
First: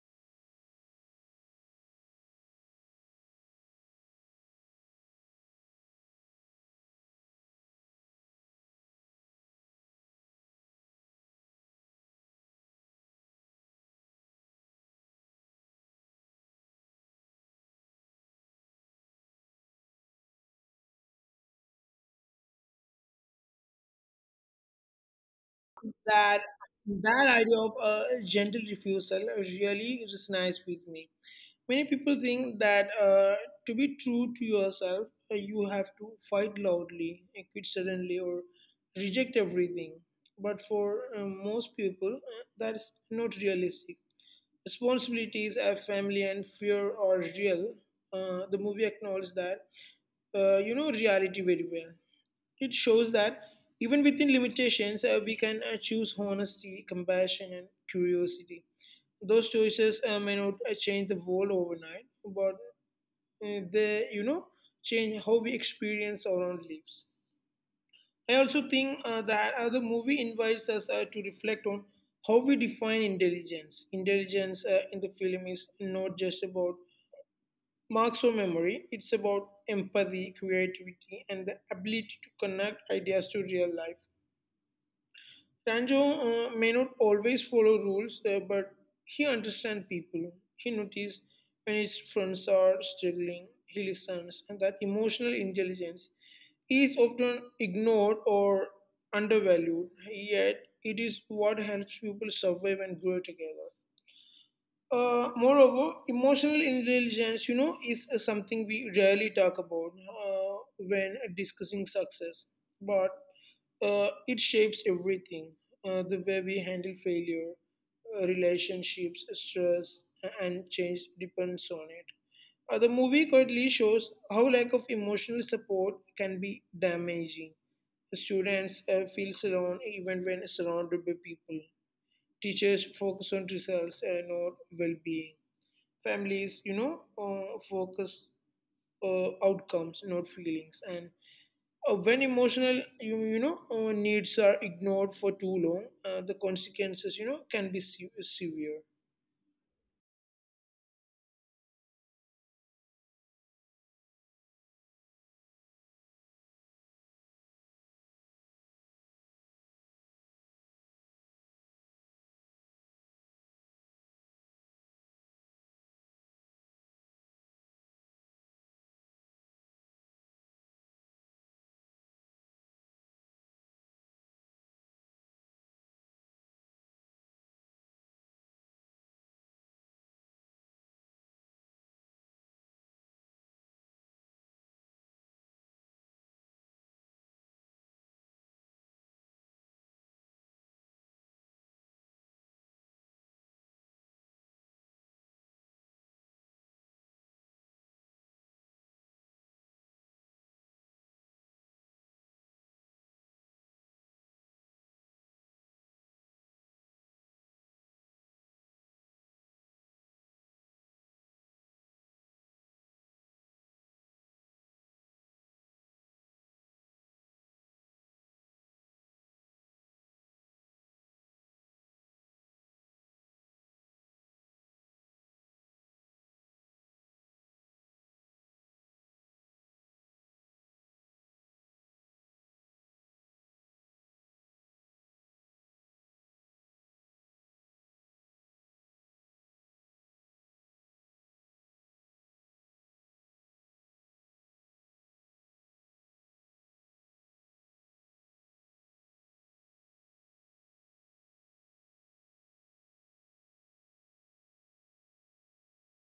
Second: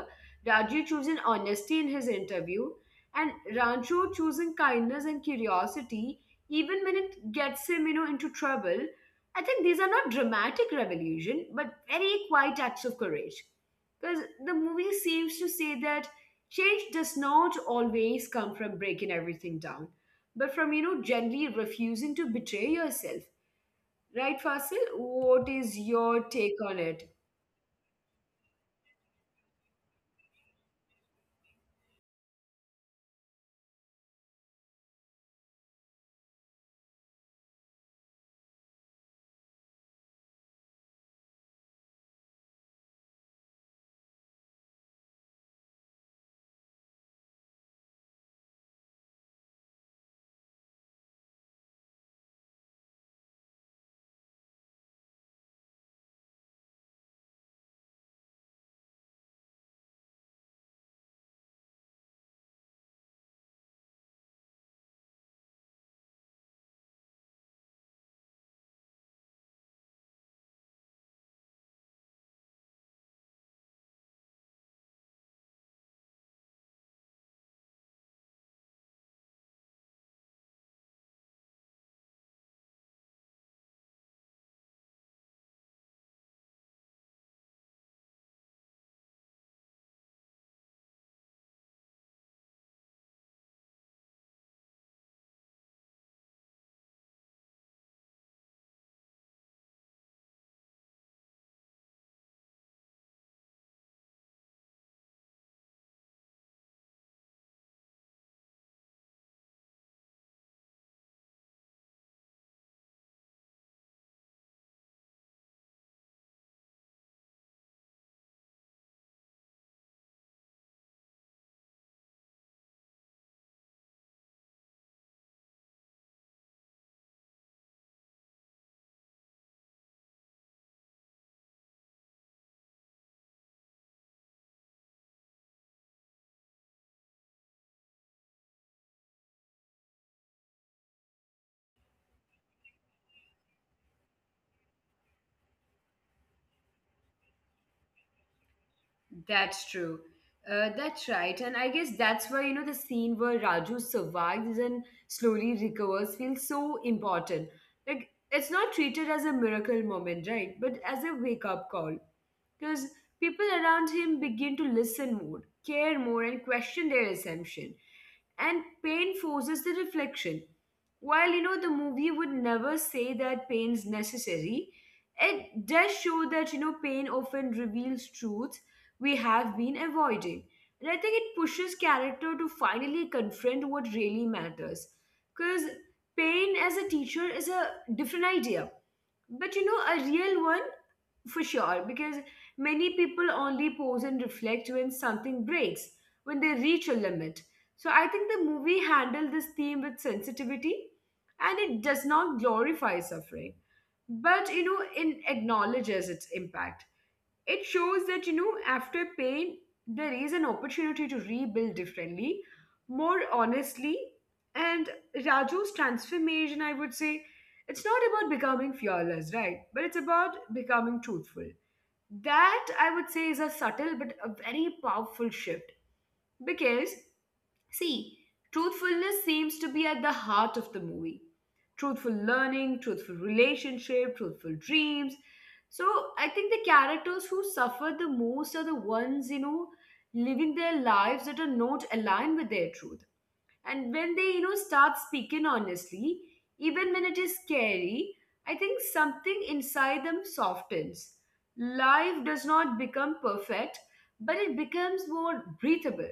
[SPEAKER 1] Raju choosing honesty in his interview, and Rancho choosing kindness and curiosity even when it gets him into trouble. I think these are not dramatic revolution but very quiet acts of courage, because the movie seems to say that change does not always come from breaking everything down, but from, gently refusing to betray yourself. Right, Fasil? What is your
[SPEAKER 2] that
[SPEAKER 1] take on it?
[SPEAKER 2] that idea of a gentle refusal really resonates with me. Many people think that to be true to yourself, you have to fight loudly, quit suddenly, or reject everything. But for most people, that's not realistic. Responsibilities, family, and fear are real. The movie acknowledges that, you know, reality very well. It shows that even within limitations, we can choose honesty, compassion, and curiosity. Those choices may not change the world overnight, but they, you know, change how we experience our own lives. I also think that the movie invites us to reflect on how we define intelligence. Intelligence in the film is not just about marks or memory, it's about empathy, creativity, and the ability to connect ideas to real life. Ranjo may not always follow rules, but he understands people. He notices when his friends are struggling, he listens, and that emotional intelligence is often ignored or undervalued. Yet, it is what helps people survive and grow together. Moreover, emotional intelligence, you know, is something we rarely talk about when discussing success, but it shapes everything. The way we handle failure, relationships, stress, and change depends on it. The movie quietly shows how lack of emotional support can be damaging. Students feel alone even when surrounded by people. Teachers focus on results and not well-being, families, you know, focus outcomes not feelings. And when emotional you know needs are ignored for too long, the consequences, you know, can be severe.
[SPEAKER 1] That's true. That's right. And I guess that's why, the scene where Raju survives and slowly recovers feels so important. Like, it's not treated as a miracle moment, right? But as a wake up call. Because people around him begin to listen more, care more, and question their assumption. And pain forces the reflection. While the movie would never say that pain's necessary, it does show that pain often reveals truths we have been avoiding. And I think it pushes character to finally confront what really matters. Because pain as a teacher is a different idea. But a real one for sure, because many people only pause and reflect when something breaks, when they reach a limit. So I think the movie handled this theme with sensitivity, and it does not glorify suffering, but it acknowledges its impact. It shows that, after pain, there is an opportunity to rebuild differently, more honestly. And Raju's transformation, I would say, it's not about becoming fearless, right? But it's about becoming truthful. That, I would say, is a subtle but a very powerful shift. Because, see, truthfulness seems to be at the heart of the movie, truthful learning, truthful relationship, truthful dreams. So I think the characters who suffer the most are the ones, living their lives that are not aligned with their truth. And when they, start speaking honestly, even when it is scary, I think something inside them softens. Life does not become perfect, but it becomes more breathable.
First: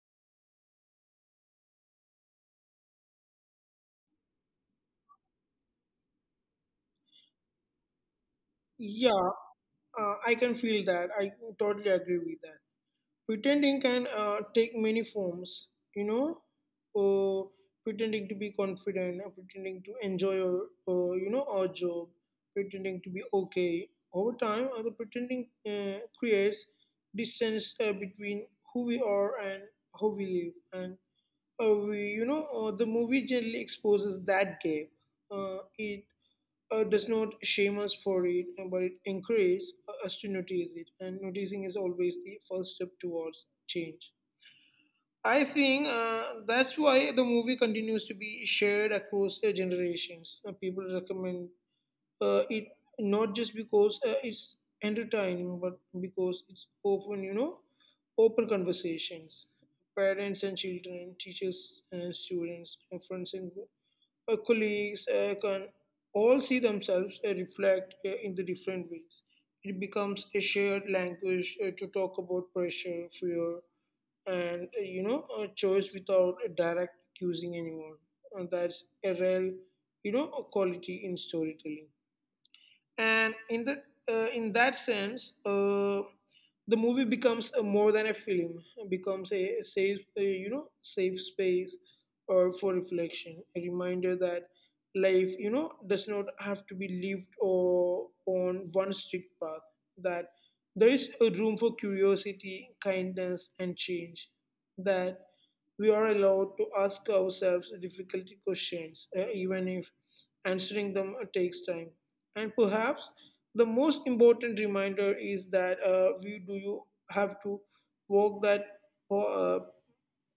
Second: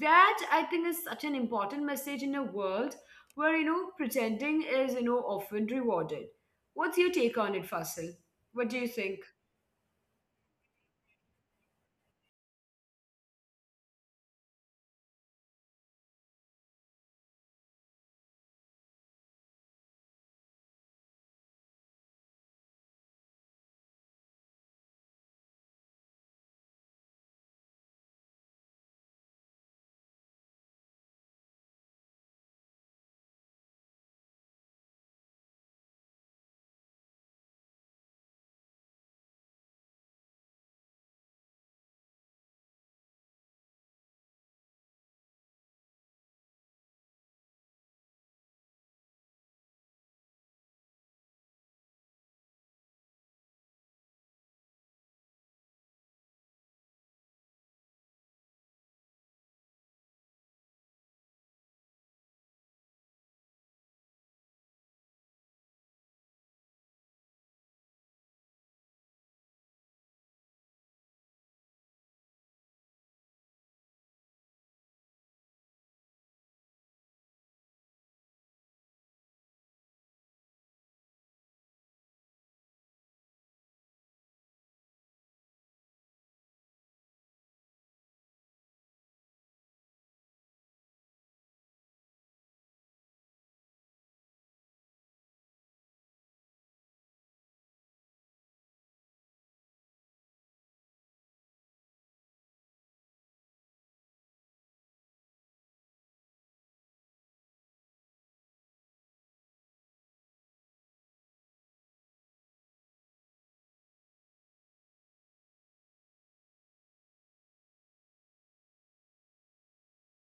[SPEAKER 1] That I think is such an important message in a world where pretending is often rewarded. What's your take on it, Fasil? What do you think?
[SPEAKER 2] Yeah, I can feel that, I totally agree with that. Pretending can take many forms, you know, uh, pretending to be confident, pretending to enjoy your, you know, our job, pretending to be okay. Over time, the pretending creates distance between who we are and how we live, and the movie generally exposes that gap. It does not shame us for it, but it encourages us to notice it. And noticing is always the first step towards change. I think that's why the movie continues to be shared across generations. People recommend it not just because it's entertaining, but because it's open, you know, open conversations. Parents and children, teachers and students, and friends and colleagues can all see themselves reflect in the different ways. It becomes a shared language to talk about pressure, fear, and a choice without a direct accusing anyone. And that's a real, quality in storytelling and in the in that sense, the movie becomes a more than a film, it becomes a safe safe space or for reflection, a reminder that life, does not have to be lived or on one strict path, that there is a room for curiosity, kindness and change, that we are allowed to ask ourselves difficult questions, even if answering them takes time, and perhaps the most important reminder is that we do you have to walk that uh,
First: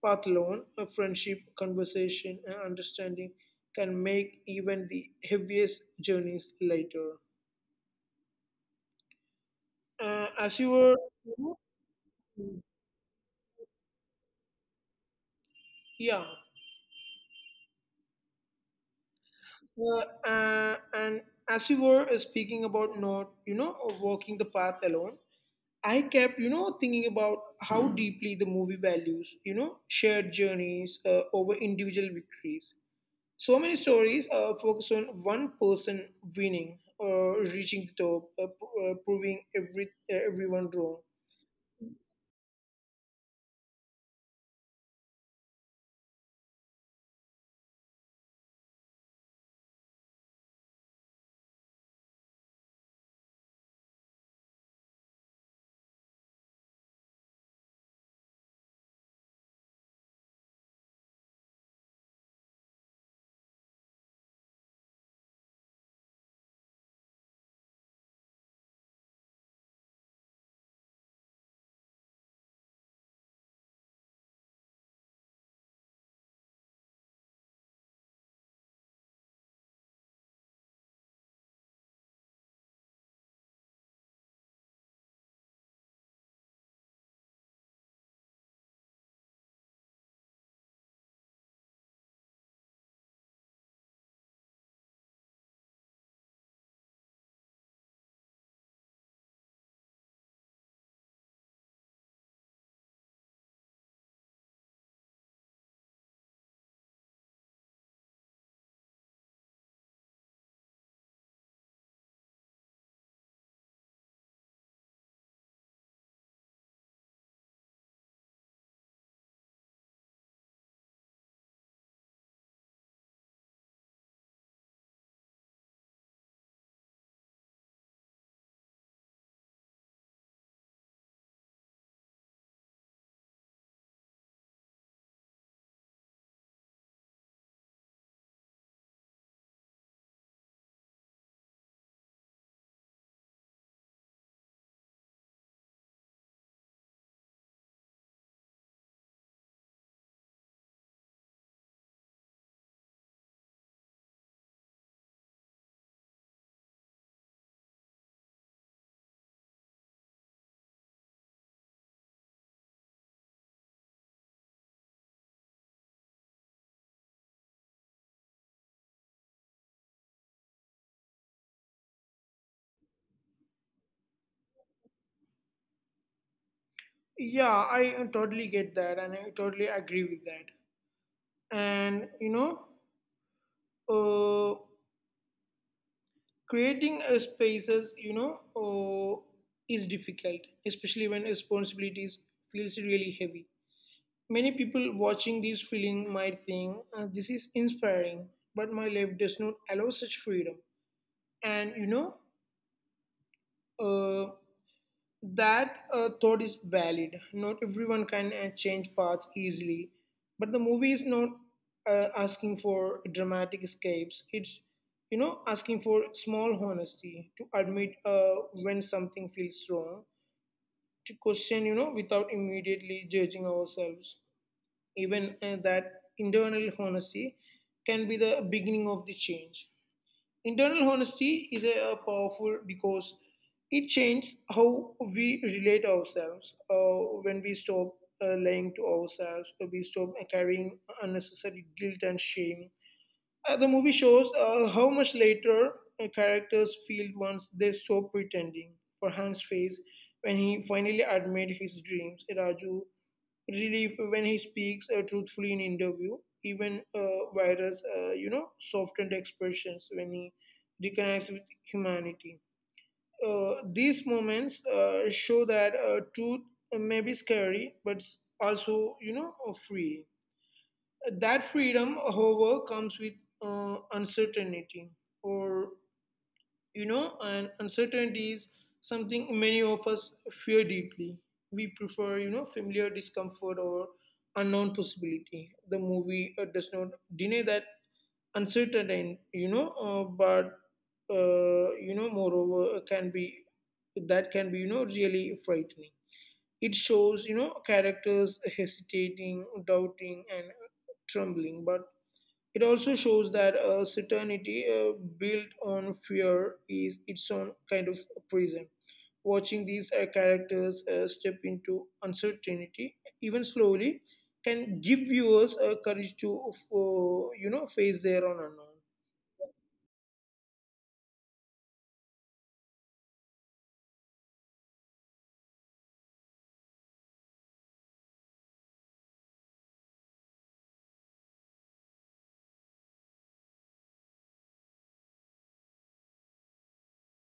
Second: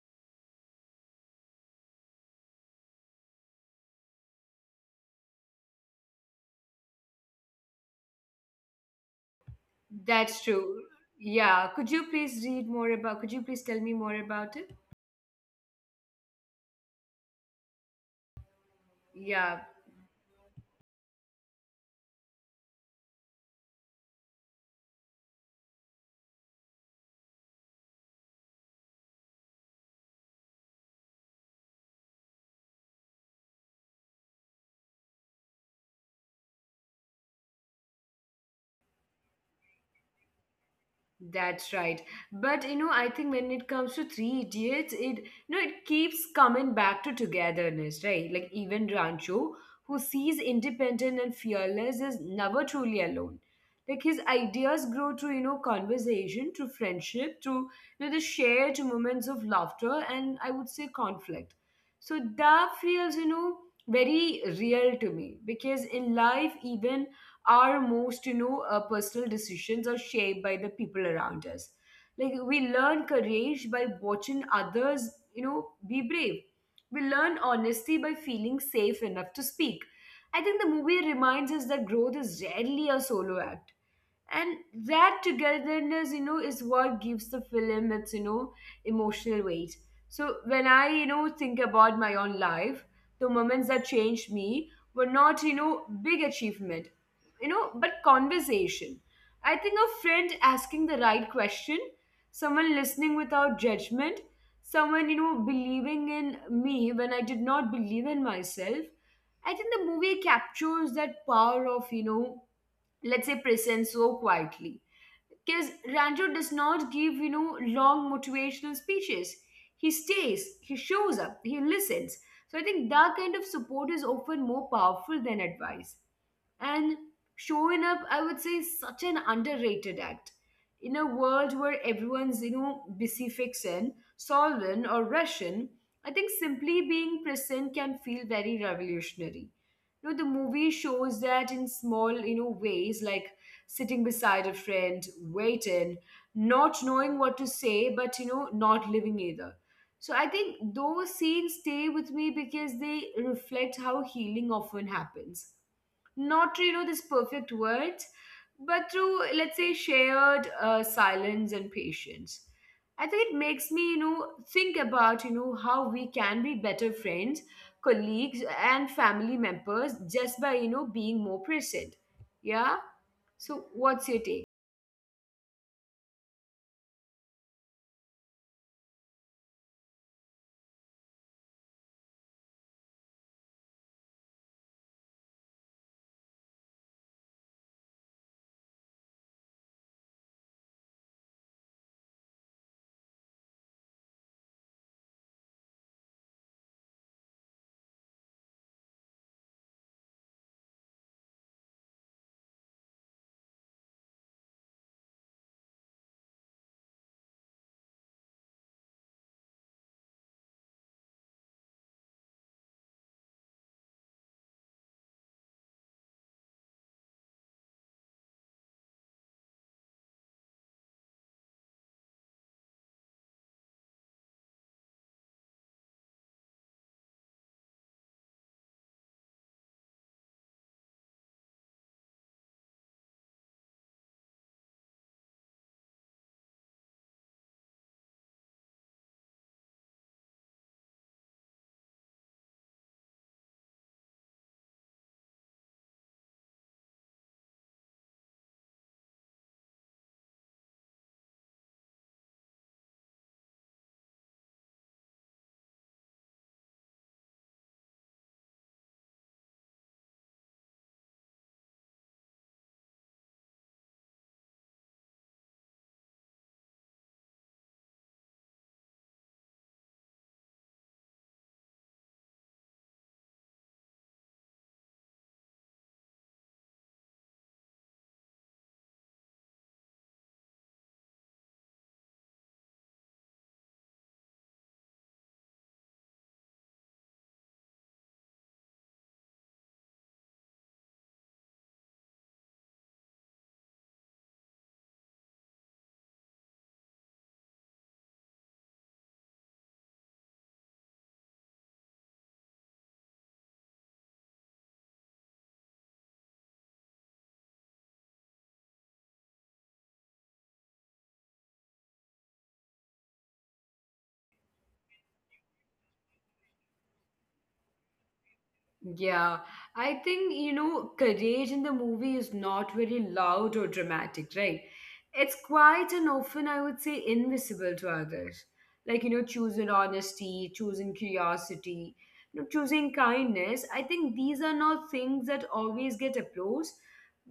[SPEAKER 2] path alone. A friendship, conversation, and understanding can make even the heaviest journeys lighter.
[SPEAKER 1] That's
[SPEAKER 2] As you
[SPEAKER 1] true.
[SPEAKER 2] were, you know,
[SPEAKER 1] Yeah, could you please read more about, could you please tell me more about it?
[SPEAKER 2] yeah,
[SPEAKER 1] Yeah.
[SPEAKER 2] and as you were speaking about not, walking the path alone, I kept, thinking about how deeply the movie values, shared journeys over individual victories. So many stories focus on one person winning or reaching the top, proving everyone wrong.
[SPEAKER 1] That's right. But I think when it comes to Three Idiots, it it keeps coming back to togetherness, right? Like even Rancho, who sees independent and fearless, is never truly alone. Like his ideas grow through conversation, through friendship, through the shared moments of laughter and I would say conflict. So that feels very real to me, because in life, even our most personal decisions are shaped by the people around us. Like we learn courage by watching others be brave, we learn honesty by feeling safe enough to speak. I think the movie reminds us that growth is rarely a solo act, and that togetherness is what gives the film its emotional weight. So when I think about my own life, the moments that changed me were not big achievement, but conversation. I think a friend asking the right question, someone listening without judgment, someone believing in me when I did not believe in myself. I think the movie captures that power of let's say present so quietly. Because Ranjo does not give long motivational speeches, he stays, he shows up, he listens. So I think that kind of support is often more powerful than advice. And showing up, I would say, is such an underrated act. In a world where everyone's, busy fixing, solving, or rushing, I think simply being present can feel very revolutionary. You know, the movie shows that in small, ways, like sitting beside a friend, waiting, not knowing what to say, but, not living either. So I think those scenes stay with me because they reflect how healing often happens not through these perfect words, but through let's say shared silence and patience. I think it makes me think about how we can be better friends, colleagues and family members just by being more present. Yeah. So what's your take?
[SPEAKER 2] Yeah, I totally get that, and I totally agree with that. And you know, uh, creating spaces, is difficult, especially when responsibilities feels really heavy. Many people watching this film might think, This is inspiring, but my life does not allow such freedom." And you know, uh, that thought is valid. Not everyone can change paths easily, but the movie is not asking for dramatic escapes. It's, you know, asking for small honesty, to admit when something feels wrong, to question, you know, without immediately judging ourselves, even that internal honesty can be the beginning of the change. Internal honesty is a powerful, because it changes how we relate ourselves, when we stop lying to ourselves, when we stop carrying unnecessary guilt and shame. The movie shows how much later characters feel once they stop pretending. For Han's face, when he finally admitted his dreams, Raju relief when he speaks truthfully in interview, even virus softened expressions when he reconnects with humanity. These moments show that truth may be scary but also, free. That freedom, however, comes with uncertainty, or, and uncertainty is something many of us fear deeply. We prefer, you know, familiar discomfort or unknown possibility. The movie does not deny that uncertainty, but, moreover, can be that can be, you know, really frightening. It shows, you know, characters hesitating, doubting, and trembling, but it also shows that certainty built on fear is its own kind of prison. Watching these characters step into uncertainty, even slowly, can give viewers courage to, you know, face their own unknown.
[SPEAKER 1] Yeah, I think, courage in the movie is not very loud or dramatic, right? It's quiet and often, I would say, invisible to others. Like, choosing honesty, choosing curiosity, choosing kindness. I think these are not things that always get applause,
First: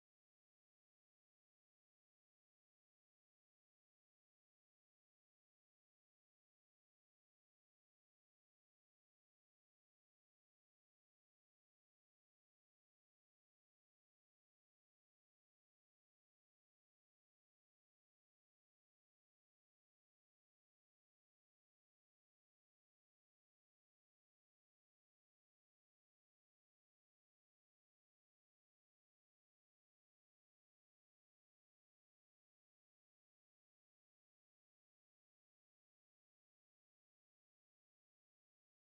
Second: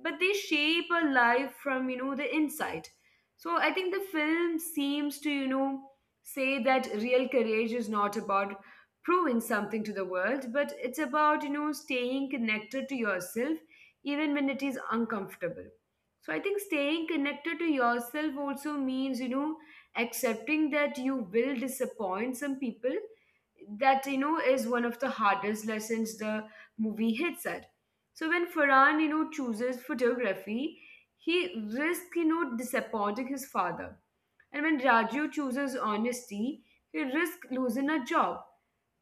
[SPEAKER 1] but they shape a life from, the inside. So I think the film seems to, say that real courage is not about proving something to the world, but it's about, staying connected to yourself even when it is uncomfortable. So I think staying connected to yourself also means, accepting that you will disappoint some people. That, is one of the hardest lessons the movie hits at. So when Farhan, chooses photography, he risks, disappointing his father. And when Raju chooses honesty, he risks losing a job.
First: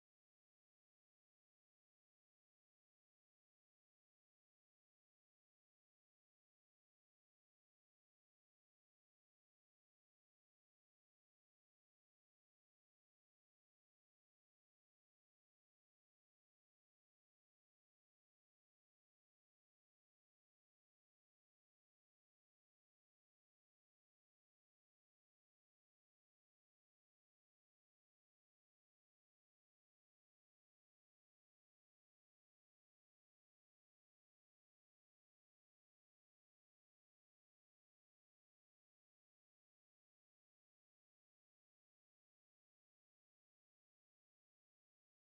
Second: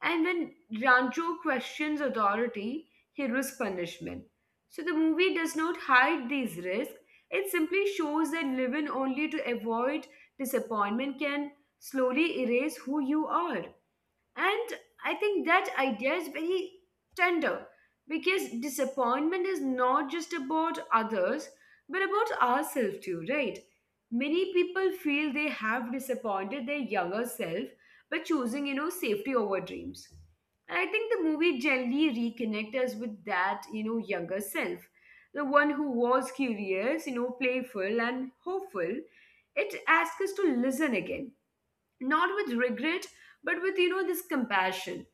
[SPEAKER 1] And when Rancho questions authority, he risks punishment. So the movie does not hide these risks, it simply shows that living only to avoid disappointment can slowly erase who you are. And I think that idea is very tender because disappointment is not just about others, but about ourselves too, right? Many people feel they have disappointed their younger self by choosing, safety over dreams. And I think the movie generally reconnects us with that, younger self. The one who was curious, playful and hopeful. It asks us to listen again, not with regret but with this compassion.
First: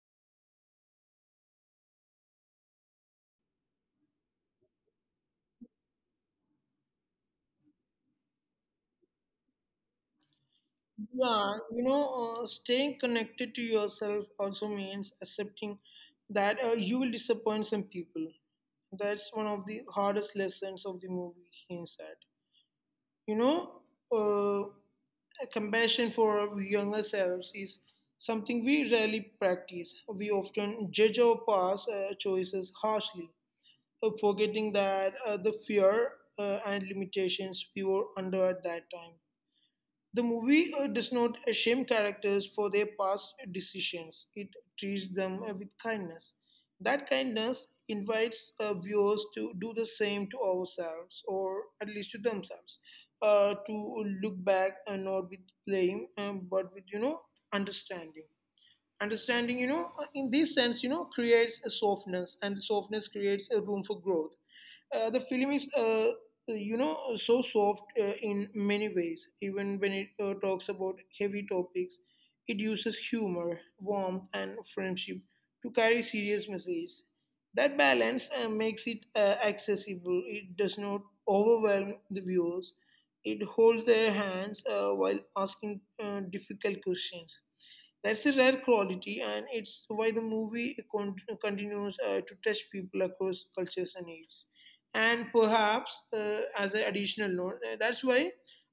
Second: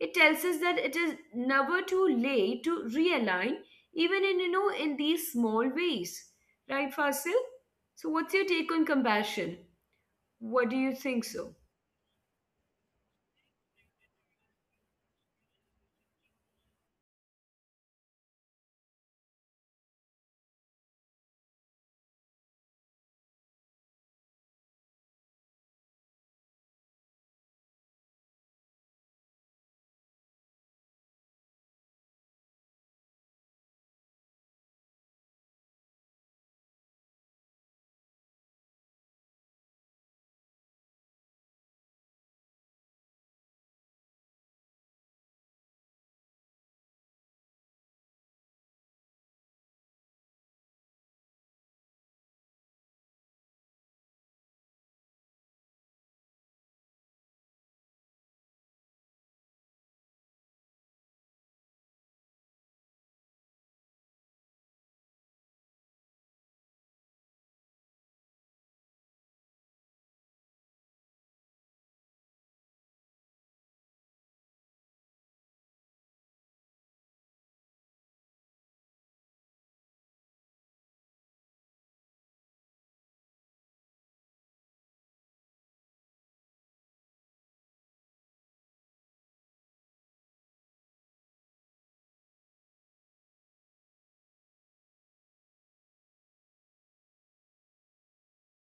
[SPEAKER 1] It tells us that it is never too late to realign, even in in these small ways, right, Fasil? So what's your take on compassion? What do you think?
[SPEAKER 2] Yeah, you know, staying connected to yourself also means accepting that you will disappoint some people. That's one of the hardest lessons of the movie, hints at. You know, uh, compassion for our younger selves is something we rarely practice. We often judge our past choices harshly, forgetting that the fear and limitations we were under at that time. The movie does not shame characters for their past decisions. It treats them with kindness. That kindness invites viewers to do the same to ourselves, or at least to themselves, to look back and not with blame, but with, you know, understanding. Understanding, you know, in this sense, you know, creates a softness, and softness creates a room for growth. The film is so soft in many ways, even when it talks about heavy topics, it uses humor, warmth and friendship to carry serious messages. That balance makes it accessible. It does not overwhelm the viewers, it holds their hands while asking difficult questions. That's a rare quality, and it's why the movie continues to touch people across cultures and needs. And perhaps, as an additional note, that's why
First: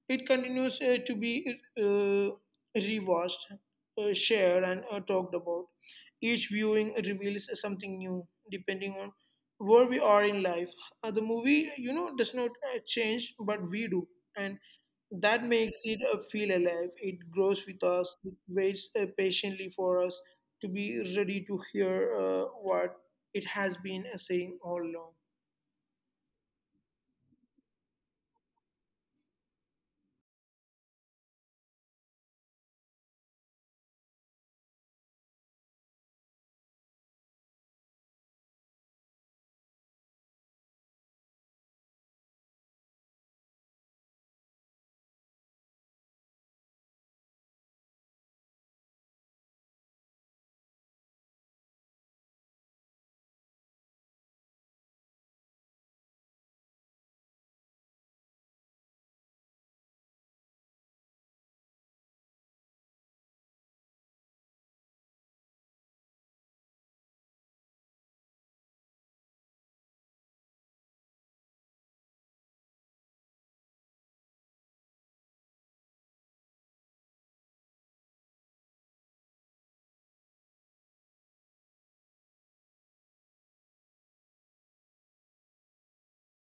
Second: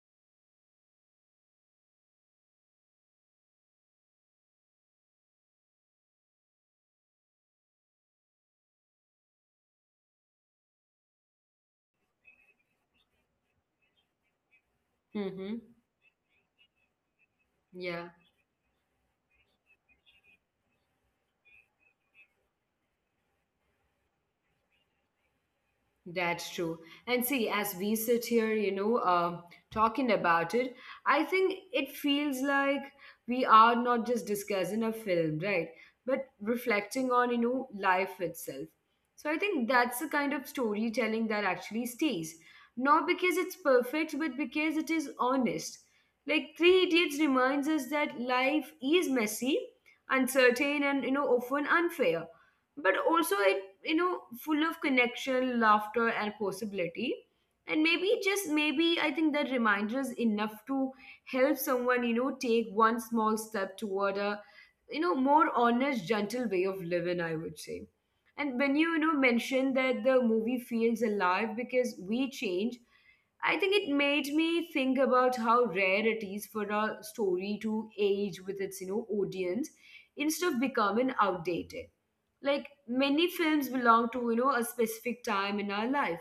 [SPEAKER 2] it continues to be rewatched, shared, and talked about. Each viewing reveals something new, depending on where we are in life. The movie, you know, does not change, but we do. And that
[SPEAKER 1] Mm-hmm.
[SPEAKER 2] makes it feel alive. It grows with
[SPEAKER 1] Yeah.
[SPEAKER 2] us. It waits patiently for us to be ready to hear what it has been saying all along.
[SPEAKER 1] That's true. And see, as we sit here, talking about it, I think it feels like we are not just discussing a film, right? But reflecting on, life itself. So I think that's the kind of storytelling that actually stays. Not because it's perfect, but because it is honest. Like Three Idiots reminds us that life is messy, uncertain, and, often unfair, but also it you know, full of connection, laughter, and possibility. And maybe, just maybe, I think that reminder is enough to help someone, take one small step toward a, more honest, gentle way of living, I would say. And when you mentioned that the movie feels alive because we change, I think it made me think about how rare it is for a story to age with its, audience instead of becoming outdated. Like many films belong to a specific time in our life,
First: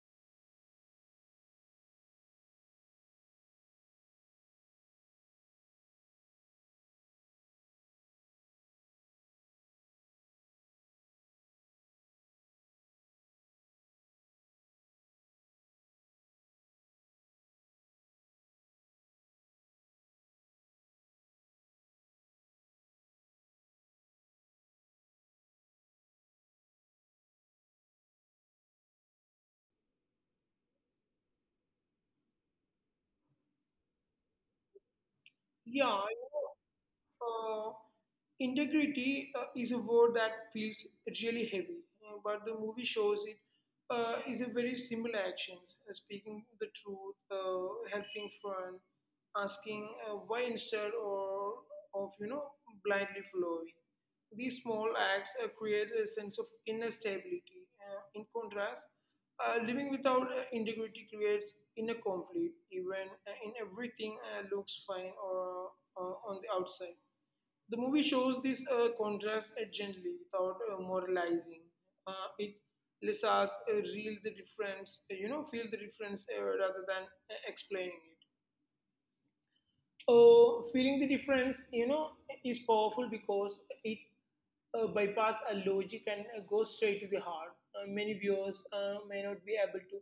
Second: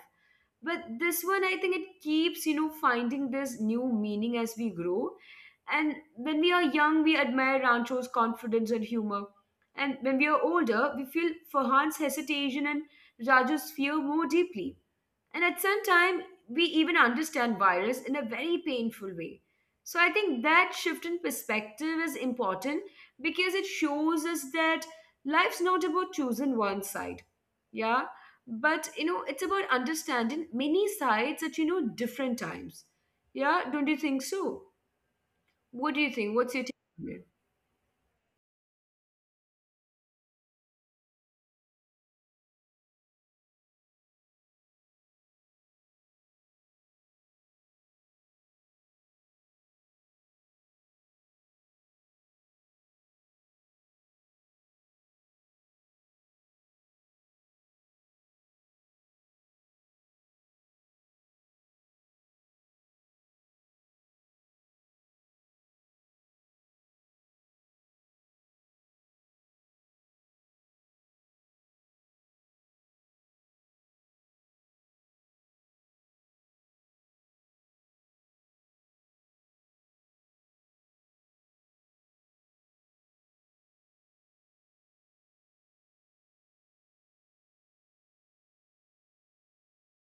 [SPEAKER 1] but this one, I think it keeps finding this new meaning as we grow. And when we are young we admire Rancho's confidence and humor, and when we are older we feel Farhan's hesitation and Raju's fear more deeply. And at some time, we even understand Virus in a very painful way. So I think that shift in perspective is important because it shows us that life's not about choosing one side. Yeah. But you know, it's about understanding many sides at different times. Yeah, don't you think so? What do you
[SPEAKER 2] Yeah.
[SPEAKER 1] think? What's your take?
[SPEAKER 2] Uh, Integrity is a word that feels really heavy, but the movie shows it is a very simple actions: speaking the truth, helping friend, asking why instead or of, you know, blindly following. These small acts create a sense of inner stability. In contrast, living without integrity creates inner conflict, even in everything looks fine or on the outside. The movie shows this contrast gently without moralizing. It lets us real the difference, feel the difference rather than explaining it. Feeling the difference, you know, is powerful because it bypass a logic and goes straight to the heart. Many viewers may not be able to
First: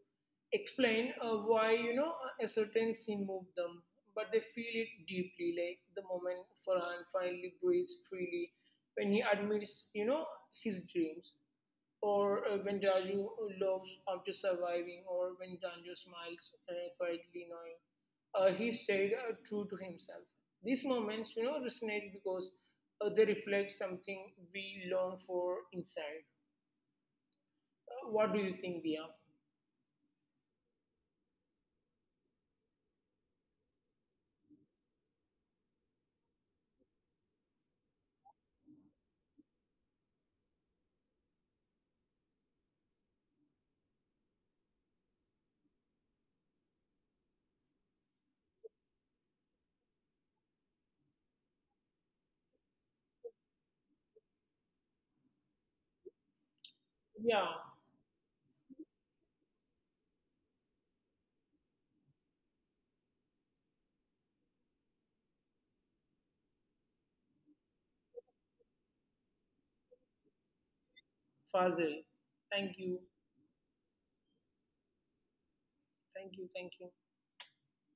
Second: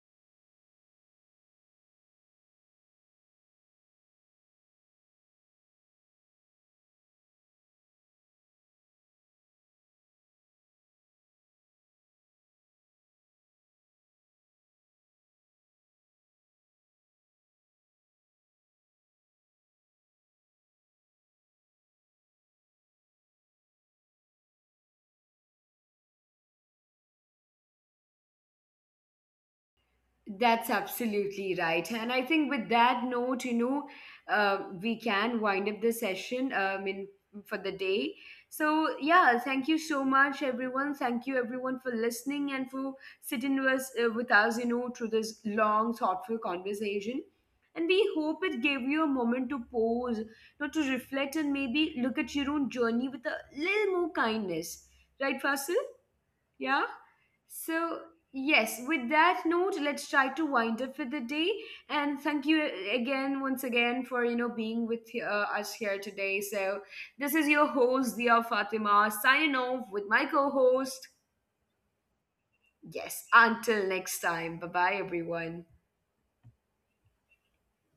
[SPEAKER 2] explain why, you know, a certain scene moved them, but they feel it deeply. Like the moment Farhan finally breathes freely when he admits, you know, his dreams, or when Raju loves after surviving, or when Ranju smiles quietly, knowing he stayed true to himself. These moments, you know, resonate because they reflect something we long for inside. What do you think, Dia?
[SPEAKER 1] That's absolutely right. And I think with that note, we can wind up the session for the day. So, yeah, thank you so much, everyone. Thank you, everyone, for listening and for sitting with us, through this long, thoughtful conversation. And we hope it gave you a moment to pause, to reflect and maybe look at your own journey with a little more kindness. Right, Fasil? Yeah?
[SPEAKER 2] Yeah,
[SPEAKER 1] So, yes, with that note, let's try to wind up for the day. And thank you once again, for being with us here today. So, this is your host, Dia Fatima, signing off with my co-host.
[SPEAKER 2] Fazil. Thank you,
[SPEAKER 1] Yes, until next time. Bye bye, everyone.
[SPEAKER 2] thank you, thank you.